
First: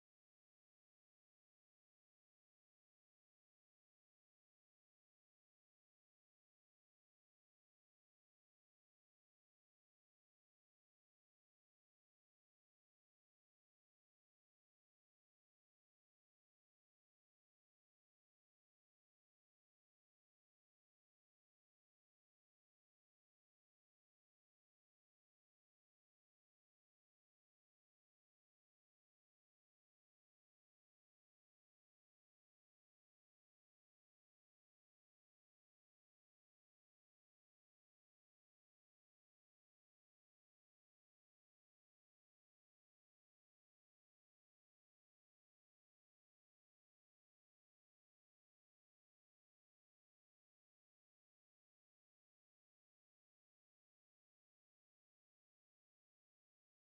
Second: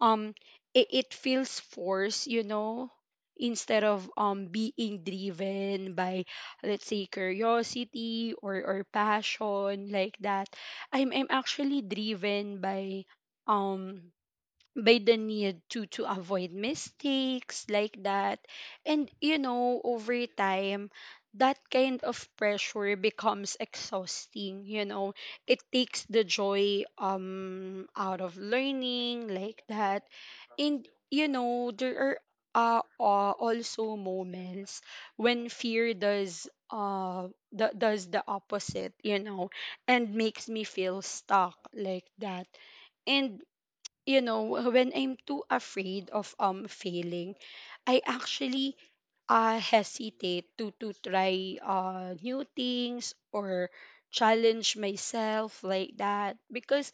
A: Um it, it feels forced, you know, instead of being driven by, let's say, curiosity or passion like that. I'm actually driven by, um by the need to avoid mistakes like that. And you know, over time that kind of pressure becomes exhausting, you know. It takes the joy out of learning like that. And you know, there are also moments when fear does does the opposite, you know, and makes me feel stuck like that. And you know, when I'm too afraid of failing, I actually hesitate to try new things or challenge myself like that. Because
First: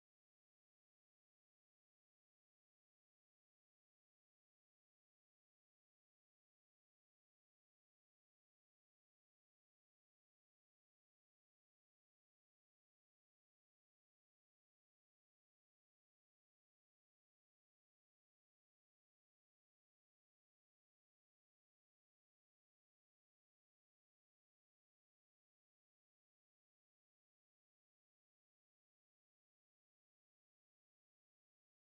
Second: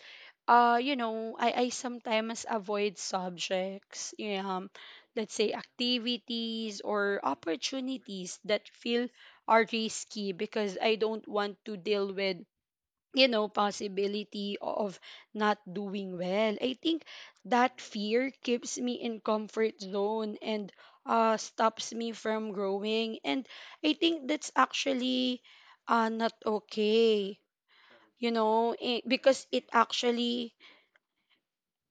A: you know, I sometimes avoid subjects, you know, let's say activities or opportunities that feel are risky, because I don't want to deal with, you know, possibility of not doing well. I think that fear keeps me in comfort zone and stops me from growing. And I think that's actually not okay, you know. Because it actually,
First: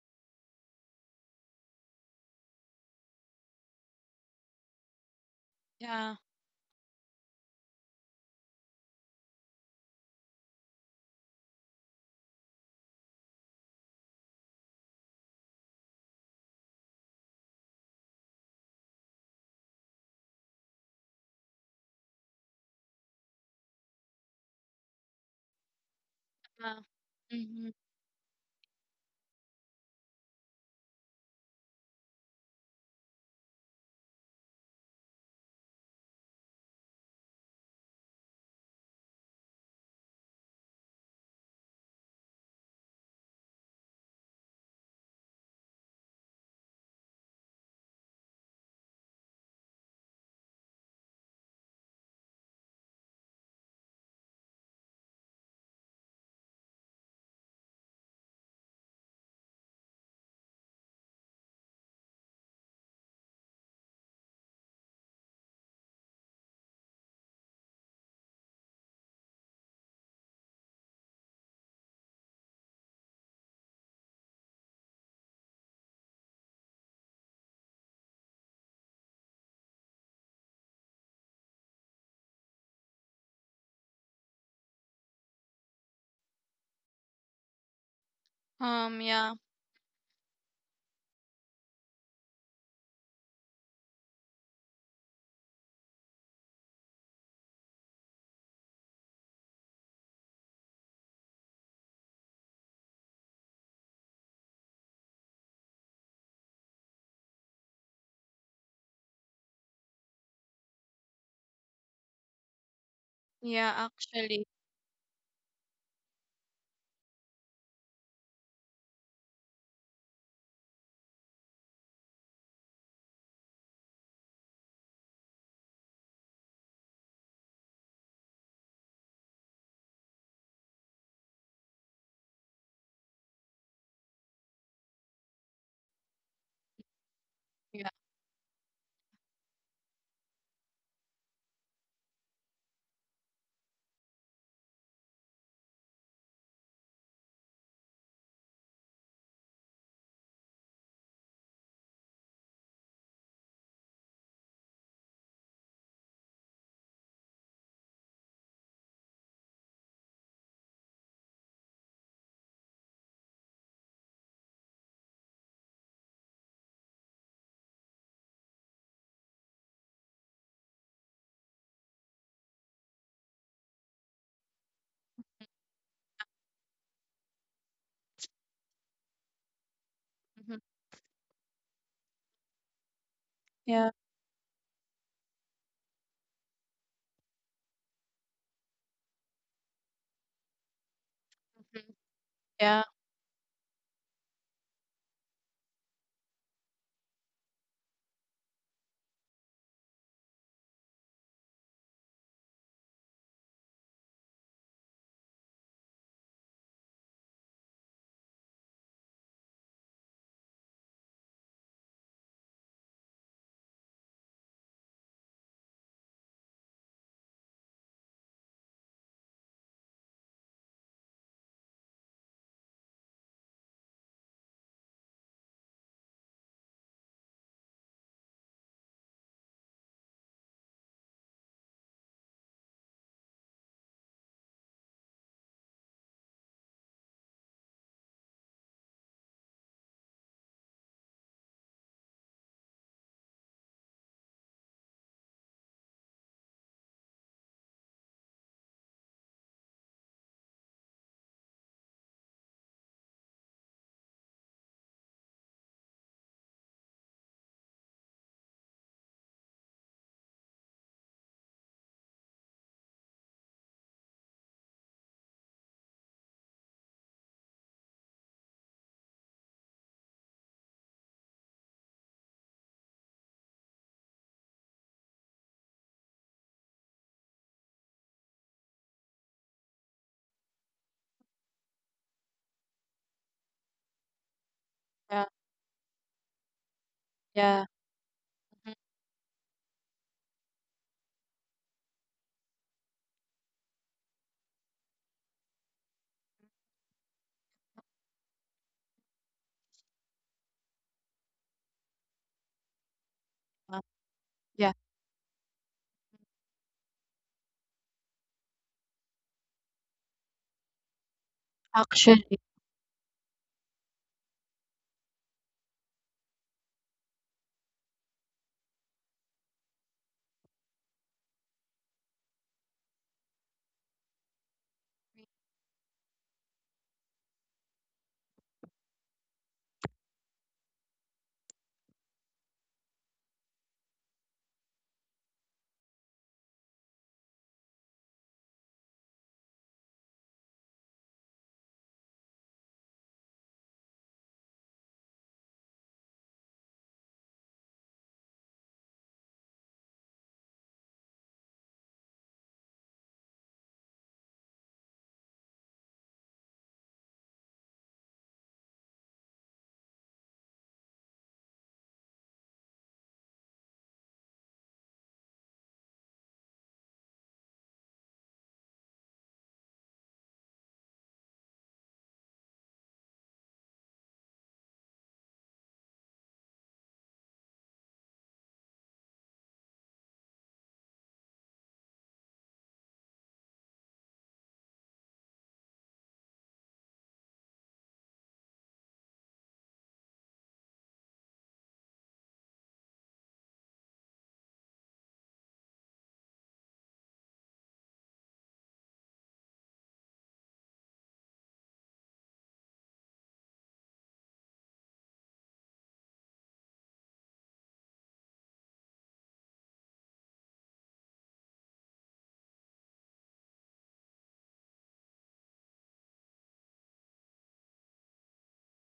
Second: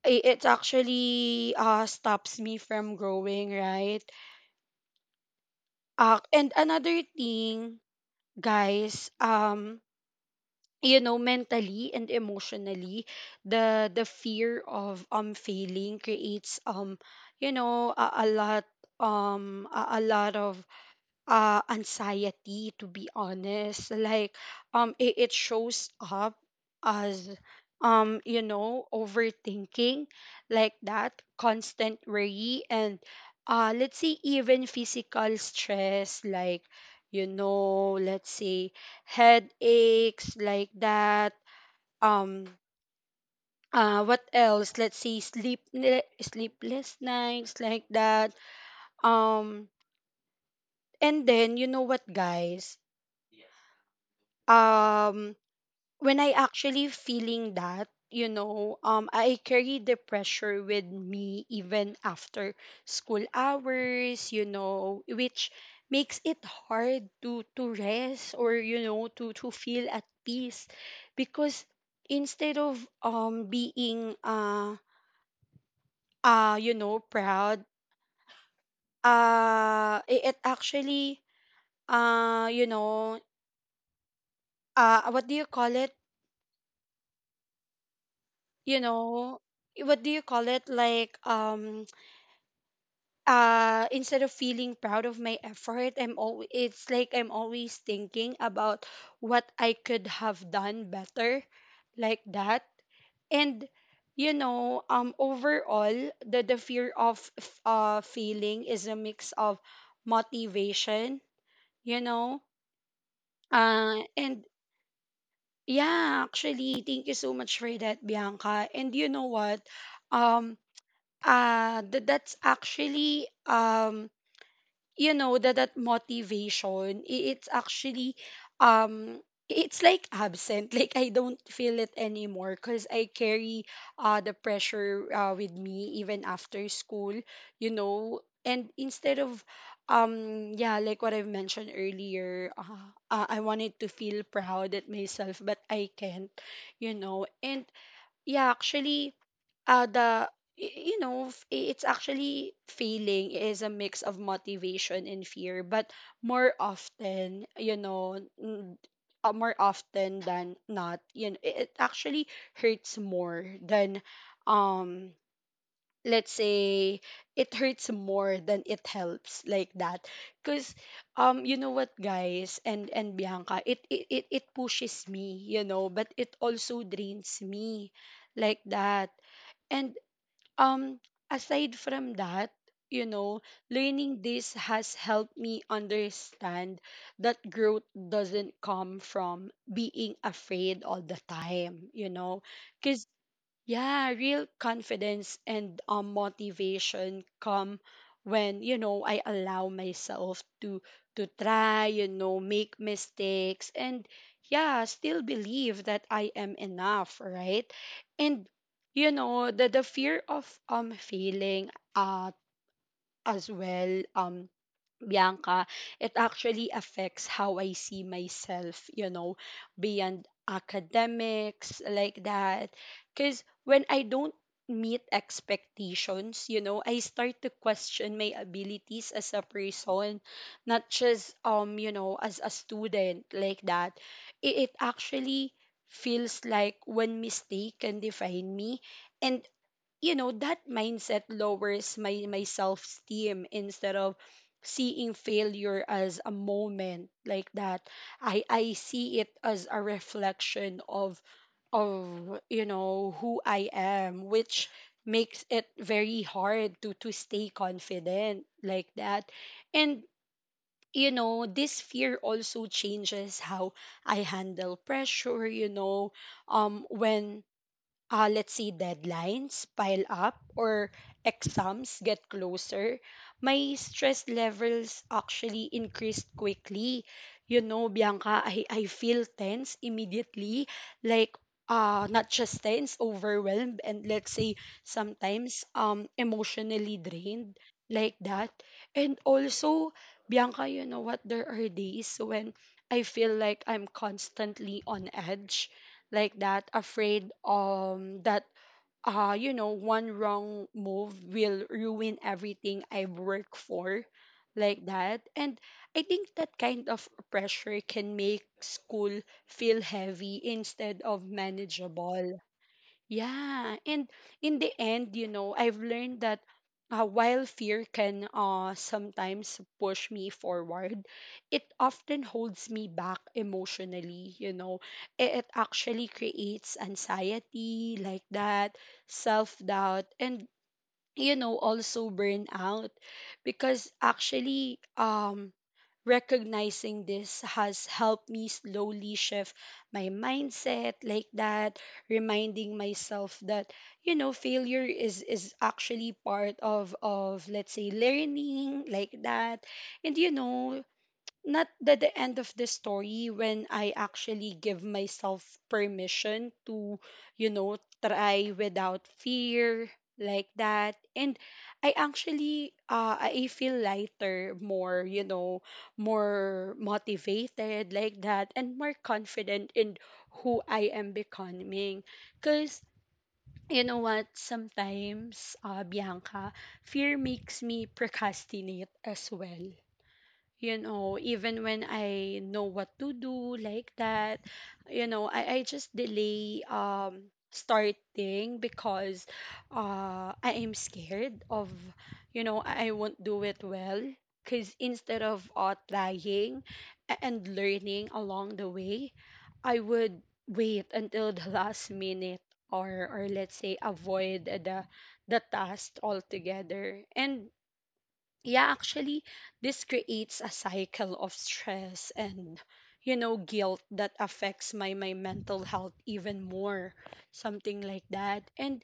A: it actually stops me from growing, right?
B: Yeah.
A: And another thing, guys, you know, mentally and emotionally, the fear of failing creates you know, a lot, a lot of anxiety, to be honest. Like, it shows up
B: Uh,
A: as
B: Mhm.
A: you know, overthinking like that, constant worry and let's say even physical stress, like, you know, let's say headaches like that. um what else? Let's say sleepless nights like that. um and then you know what, guys, um when I actually feeling that, you know, I carry the pressure with me even after school hours, you know, which makes it hard to rest, or you know, to feel at peace. Because instead of being you know, proud, it actually, you know, what do you call it, you
B: Yeah.
A: know, what do you call it, like, instead of feeling proud of my effort, I'm always, it's like I'm always thinking about what I could have done better like that. And you know, overall, the fear of feeling is a mix of motivation, you know,
B: Yeah,
A: and
B: actually.
A: yeah, actually, thank you so much for that, Bianca. And you know what, um that's actually, you know, that motivation, it's actually, um it's like absent, like I don't feel it anymore, because I carry the pressure with me even after school, you
B: Yeah.
A: know. And instead of, yeah, like what I've mentioned earlier, I wanted to feel proud at myself, but I can't, you know. And yeah, actually, the, you know, it's actually feeling is a mix of motivation and fear, but more often, you know, more often than not, you know, it actually hurts more than, um let's say, it hurts more than it helps like that. Because, you know what, guys, and Bianca, it pushes me, you know, but it also drains me like that. And,
B: Mhm.
A: um aside from that, you know,
B: Yeah,
A: learning this has helped me understand that growth doesn't come from being afraid all the time,
B: mhm,
A: you know.
B: yeah,
A: Cause. Yeah, real confidence and, motivation come when, you know, I allow myself to try, you know, make mistakes and, yeah, still believe that I am enough, right? And you know, the fear of failing, uh as well, Bianca, it actually affects how I see myself, you know, beyond academics like that. Because when I don't meet expectations, you know, I start to question my abilities as a person, not just, you know, as a student like that. It actually feels like one mistake can define me. And you know, that mindset lowers my self esteem. Instead of seeing failure as a moment like that, I see it as a reflection of you know, who I am, which makes it very hard to stay confident like that. And you know, this fear also changes how I handle pressure, you know. When let's say deadlines pile up or exams get closer, my stress levels actually increased quickly. You know, Bianca, I feel tense immediately, like, not just tense, overwhelmed, and let's say
B: yeah,
A: sometimes emotionally drained
B: yeah,
A: like that.
B: mhm,
A: And also, Bianca, you know what? There are days when I feel like I'm constantly on edge like that, afraid that you know, one wrong move will ruin everything I work
B: uh,
A: for,
B: yeah.
A: like that. And I think that kind of pressure can make school feel heavy instead of
B: Actually,
A: manageable. Yeah, and in the end, you know, I've learned that while fear can sometimes push me forward, it often holds me back emotionally, you know. It actually creates anxiety like that, self doubt, and you know, also burn out. Because actually, recognizing this has helped me slowly shift my mindset like that, reminding myself that, you know, failure is actually part of let's say learning like that. And you know, not that the end of the story, when I actually give myself permission to, you know, try without fear like that. And I actually, I feel lighter, more, you know, more motivated like that, and more confident in who I am becoming. Cause you know what, sometimes Bianca, fear makes me procrastinate as well, you know, even when I know what to do like that. You know, I just delay starting because I am scared of, you know, I won't do it well. Because instead of trying and learning along the way, I would wait until the last minute, or let's say avoid the task altogether. And yeah, actually, this creates a cycle of stress and, you know, guilt that affects my mental health even more, something like that. And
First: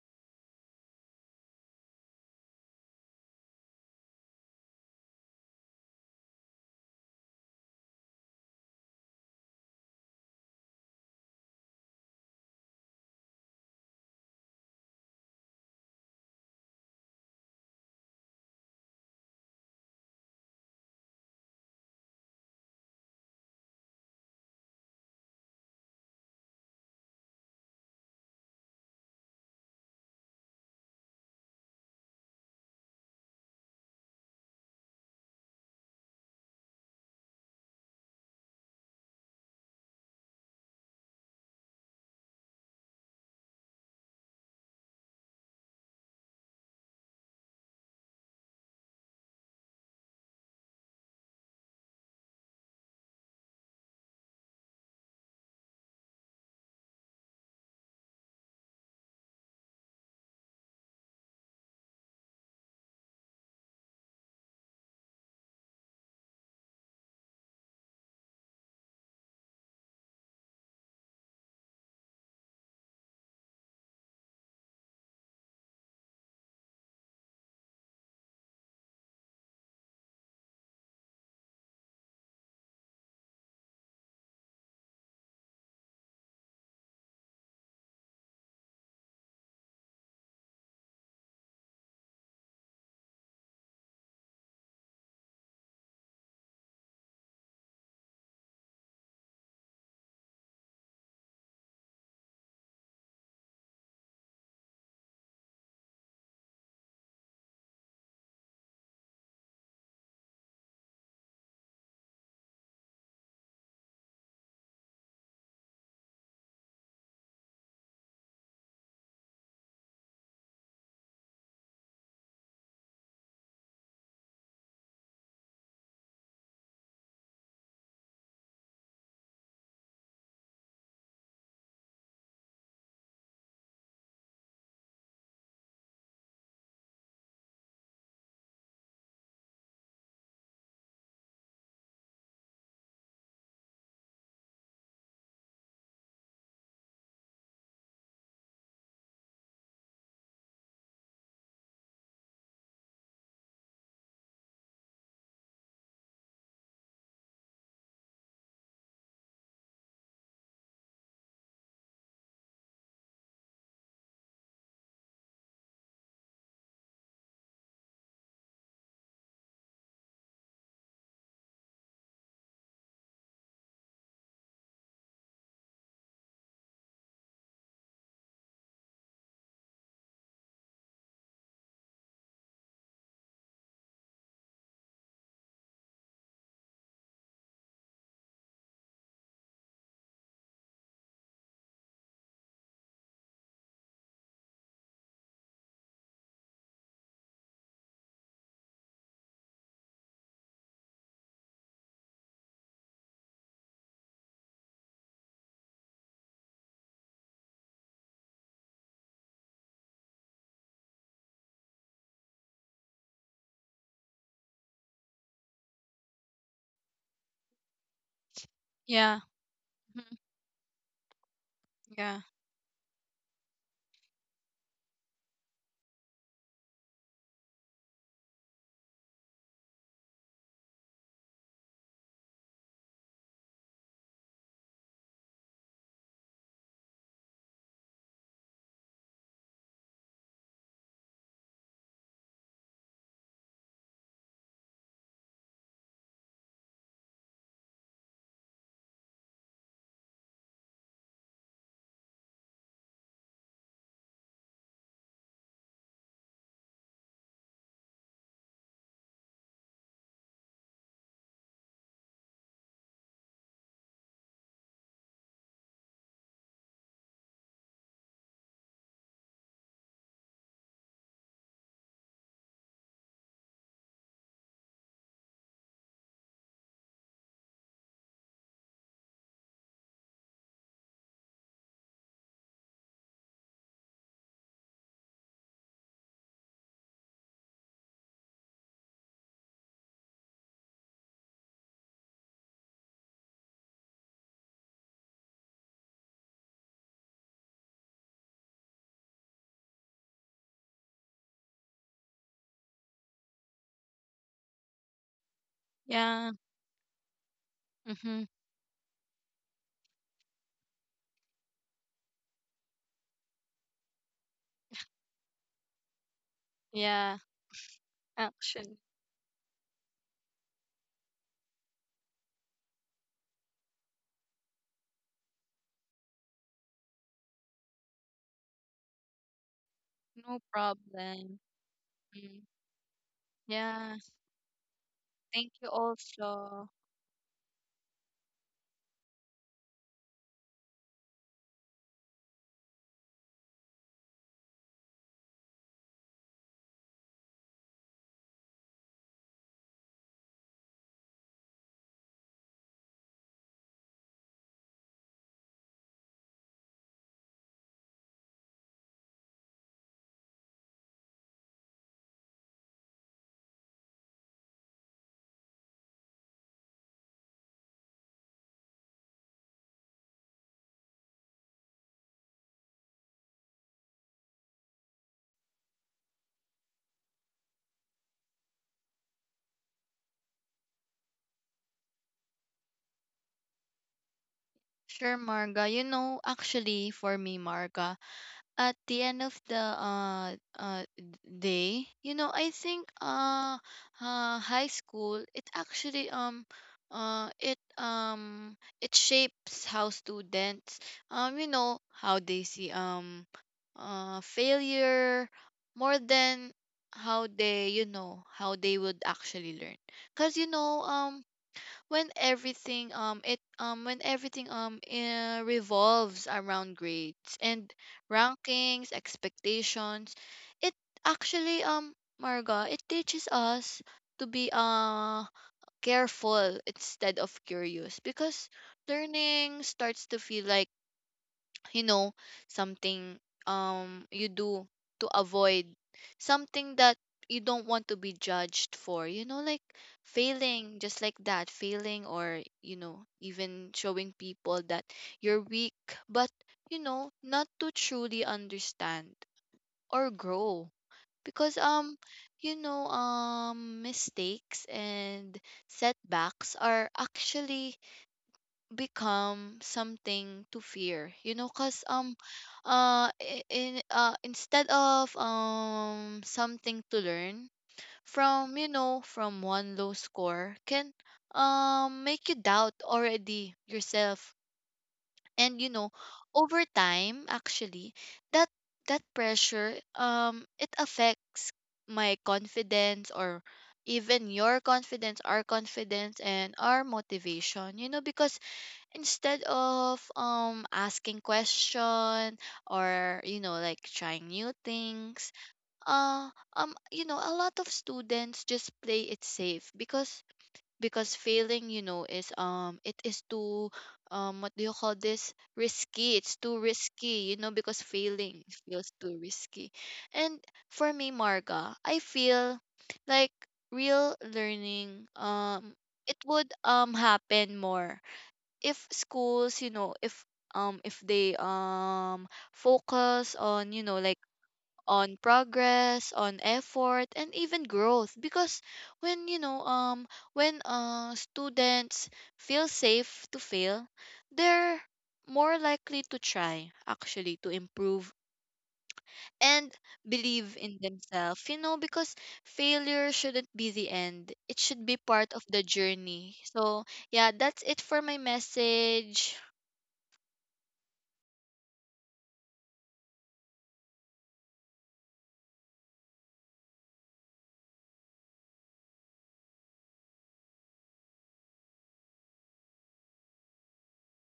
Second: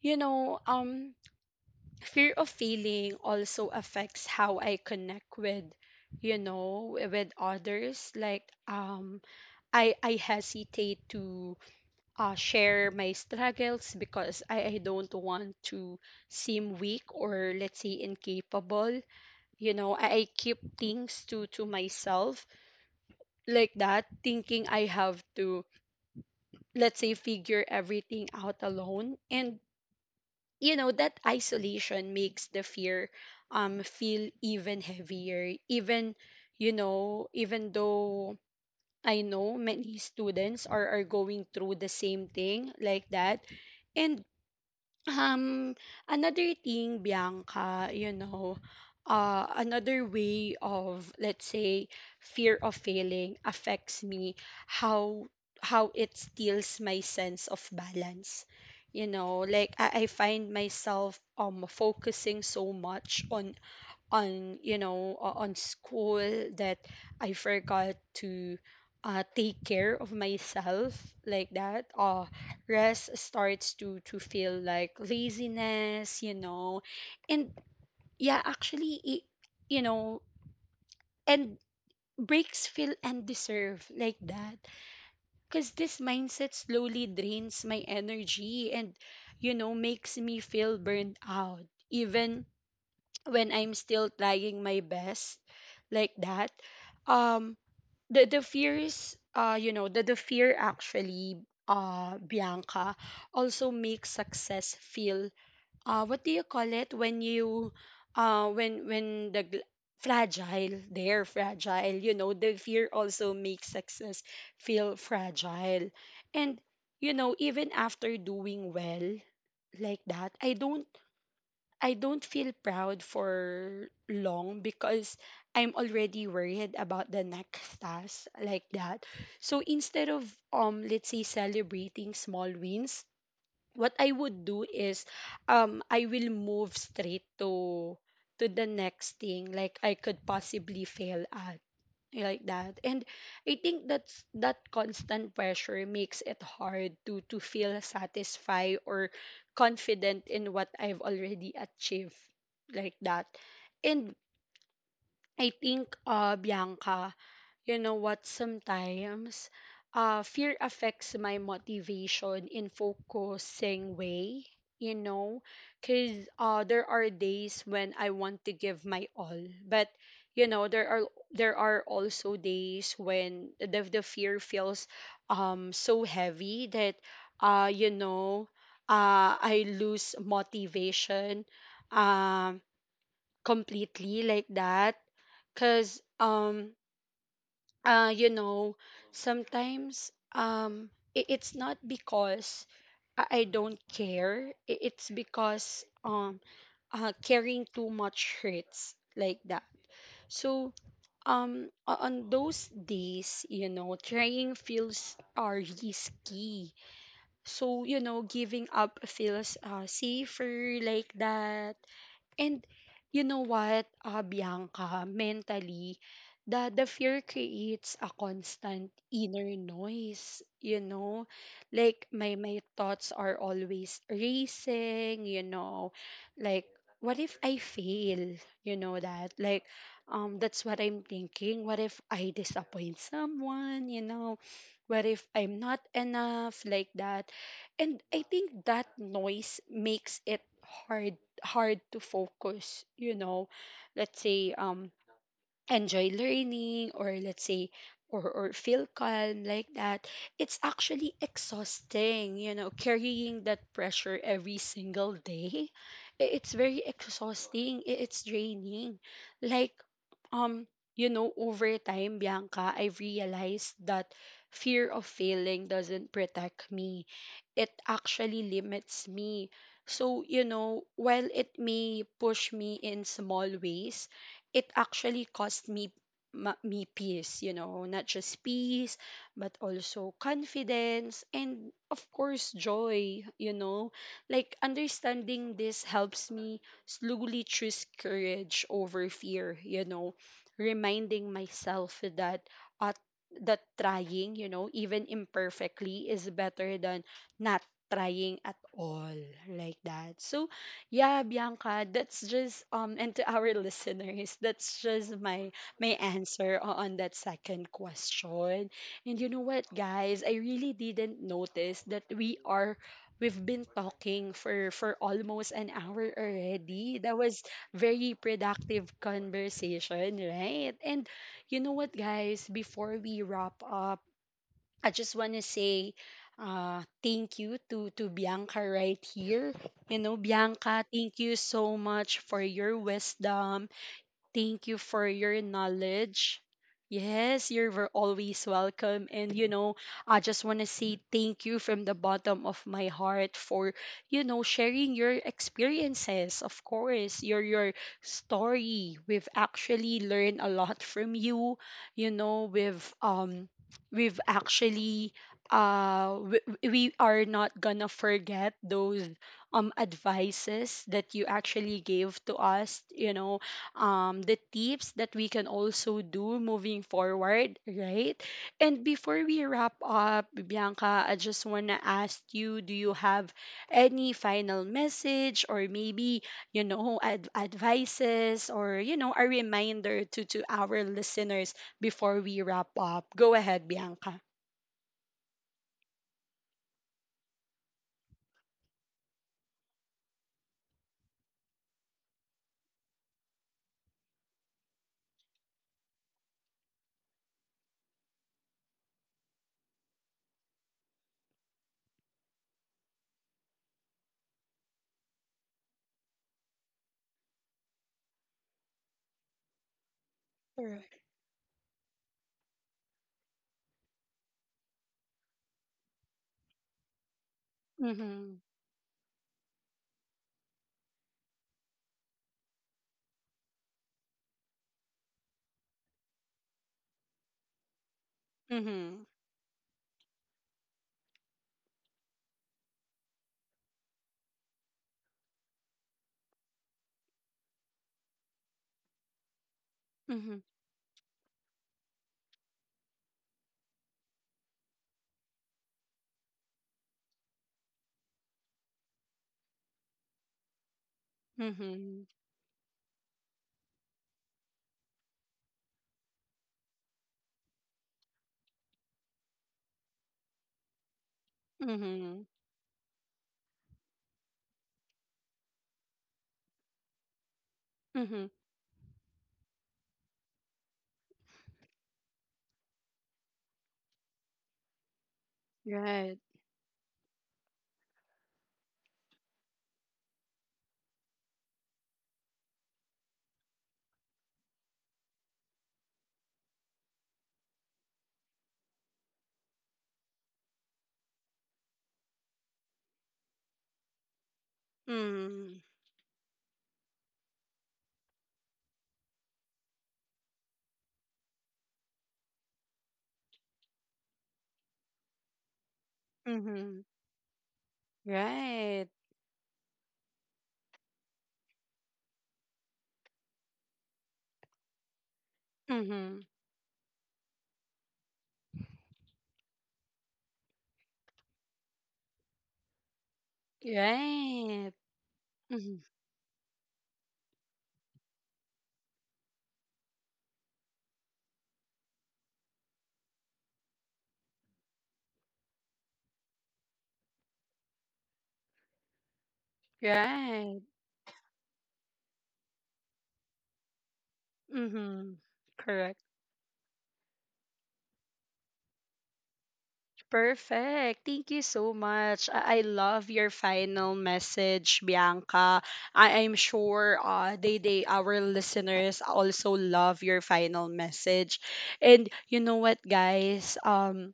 A: you know, fear of failing also affects how I connect with, you know, with others. Like, I hesitate to share my struggles, because I don't want to seem weak or, let's say, incapable, you know. I keep things to myself like that, thinking I have to, let's say, figure everything out alone. And you know, that isolation makes the fear feel even heavier, even, you know, even though I know many students are going through the same thing like that. And, Um, another thing, Bianca, you know, another way of, let's say, fear of failing affects me, how it steals my sense of balance. You know, like, I find myself focusing so much on, you know, on school, that I forgot to take care of myself like that. Rest starts to feel like laziness, you know, and yeah, actually, it, you know, and breaks feel undeserved like that. Because this mindset slowly drains my energy and, you know, makes me feel burned out even when I'm still trying my best like that. um the fears you know, the fear actually, Bianca, also makes success feel, what do you call it when you uh when when the gl- fragile, they're fragile, you know, the fear also makes success feel fragile. And you know, even after doing well like that, I don't, I don't feel proud for long, because I'm already worried about the next task like that. So instead of, let's say, celebrating small wins, what I would do is, I will move straight to the next thing like I could possibly fail at like that. And I think that constant pressure makes it hard to feel satisfied or confident in what I've already achieved like that. And I think, Bianca, you know what? Sometimes fear affects my motivation in focusing way, you know, because there are days when I want to give my all. But, you know, there are also days when the fear feels so heavy that, you know, I lose motivation, um, completely like that. Because uh you know sometimes it's not because I don't care, it's because carrying too much hurts, like that. So on those days, you know, trying feels are risky, so, you know, giving up feels safer, like that. And you know what, Bianca, mentally, the fear creates a constant
B: yeah.
A: inner
B: Mhm.
A: noise, you know? Like,
B: Yeah.
A: my thoughts are always racing, you know? Like, what if I fail? You know that? Like, that's what I'm thinking. What if I disappoint someone, you know? What if I'm not enough, like that? And I think that noise makes it hard to focus, you know? Let's say, enjoy learning, or let's say, or feel calm, like that. It's actually exhausting, you know, carrying that pressure every single day. It's very exhausting, it's draining. like um you know, over time, Bianca, I've realized that fear of failing doesn't protect me, it actually limits me. So, you know, while it may push me in small ways, it actually cost me me peace, you know? Not just peace, but also confidence and of course joy, you know? Like, understanding this helps me slowly choose courage over fear, you know? Reminding myself that at that trying, you know, even imperfectly, is better than not trying at all, like that. So yeah, Bianca, that's just and to our listeners, that's just my my
B: Yeah.
A: answer on that second
B: Hmm.
A: question. And you know what, guys, I really didn't notice that we've been talking for almost an hour already. That
B: Yeah.
A: was very
B: Actually,
A: productive conversation, right? And you know what, guys, before we wrap up, I just want to say thank you to Bianca right here. You know,
B: no
A: Bianca, thank you
B: problem.
A: so much for
B: Mm.
A: your wisdom.
B: Yeah.
A: Thank you for your
B: Thank you
A: knowledge.
B: also.
A: Yes, you're always welcome. And, you know, I just want to say thank you from the bottom of my heart for, you know, sharing your experiences. Of course, your story. We've actually learned a lot from you. You know, we've actually, uh, we, we are not gonna forget those, advices that you actually gave to us, you know, the tips that we can also do moving forward, right? And before we wrap up, Bianca, I just want to ask you, do you have any final message or maybe, you know, advices, or, you know, a reminder to our listeners before we wrap up? Go ahead, Bianca.
B: Sure, Marga. You know, actually, for me, Marga, at the end of the day, you know, I think, high school, it actually, uh it um it shapes how students, you know, how they see, failure, more than how they, you know, how they would actually learn. Because, you know,
A: Correct.
B: when everything, it when everything, revolves around grades and
A: Mm-hmm.
B: rankings, expectations, it actually, Marga, it teaches us to be careful instead of curious. Because
A: Mm-hmm.
B: learning starts to feel like, you know, something, you do to avoid something that you don't want to be judged for, you know, like
A: Mm-hmm.
B: failing. Just like that, failing, or, you know, even showing people that you're weak. But, you know, not to truly understand or grow. Because
A: Mm-hmm.
B: you know, mistakes and setbacks are actually become something to fear, you know, cuz,
A: Mm-hmm.
B: I- in instead of, something to learn
A: Mm-hmm.
B: from, you know. From one low score can, make you doubt already yourself. And, you know,
A: Right.
B: over time actually, that that pressure, it affects my confidence, or even your confidence, our confidence and our motivation, you know. Because instead of asking question, or, you know, like trying new things,
A: Mm-hmm.
B: uh you know, a lot of students just play it safe, because failing, you know, is, it is too, what do you call this, risky, it's too
A: Mm-hmm.
B: risky, you know, because failing
A: Right.
B: feels too risky. And for me, Marga, I feel like real learning,
A: Mm-hmm.
B: it would, happen more if schools, you know, if they, focus on, you know, like
A: Right.
B: on
A: Mm-hmm.
B: progress, on effort, and even growth. Because when, you know, when, students feel safe to fail, they're more likely to try, actually, to improve, and believe
A: Right.
B: in themselves, you know. Because failure shouldn't be the end, it should be
A: Mm-hmm.
B: part of the
A: Correct.
B: journey. So yeah, that's it for my message.
A: Perfect. Thank you so much. I love your final message, Bianca. I am sure they, our listeners also love your final message. And you know what, guys?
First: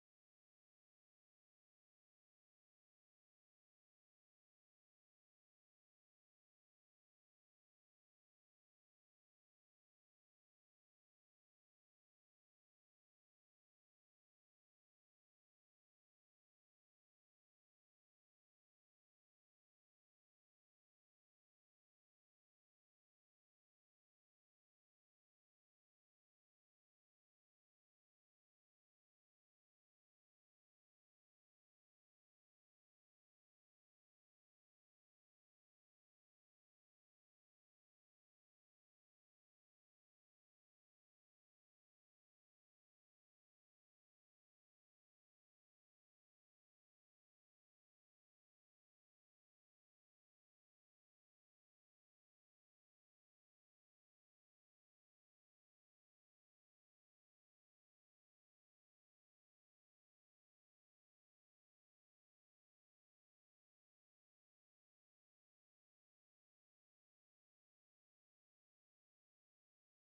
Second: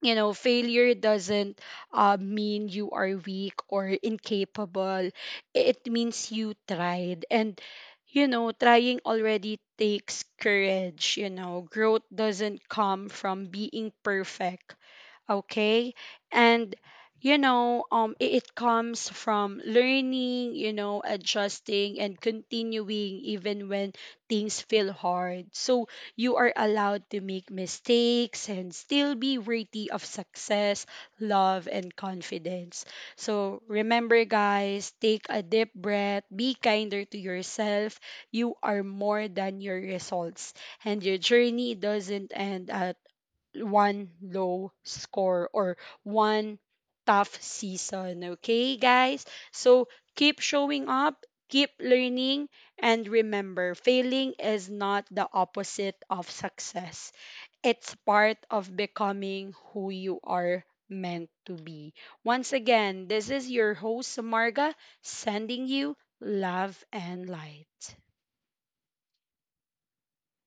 A: You know, failure doesn't mean you are weak or incapable, it means you tried. And, you know, trying already takes courage. You know, growth doesn't come from being perfect, okay? And, you know, it comes from learning, you know, adjusting and continuing even when things feel hard. So you are allowed to make mistakes and still be worthy of success, love and confidence. So remember, guys, take a deep breath, be kinder to yourself. You are more than your results, and your journey doesn't end one low score or one tough season. Okay, guys? So keep showing up, keep learning, and remember, failing is not the opposite of success, it's part of becoming who you are meant to be. Once again, this is your host, Marga, sending you love and light.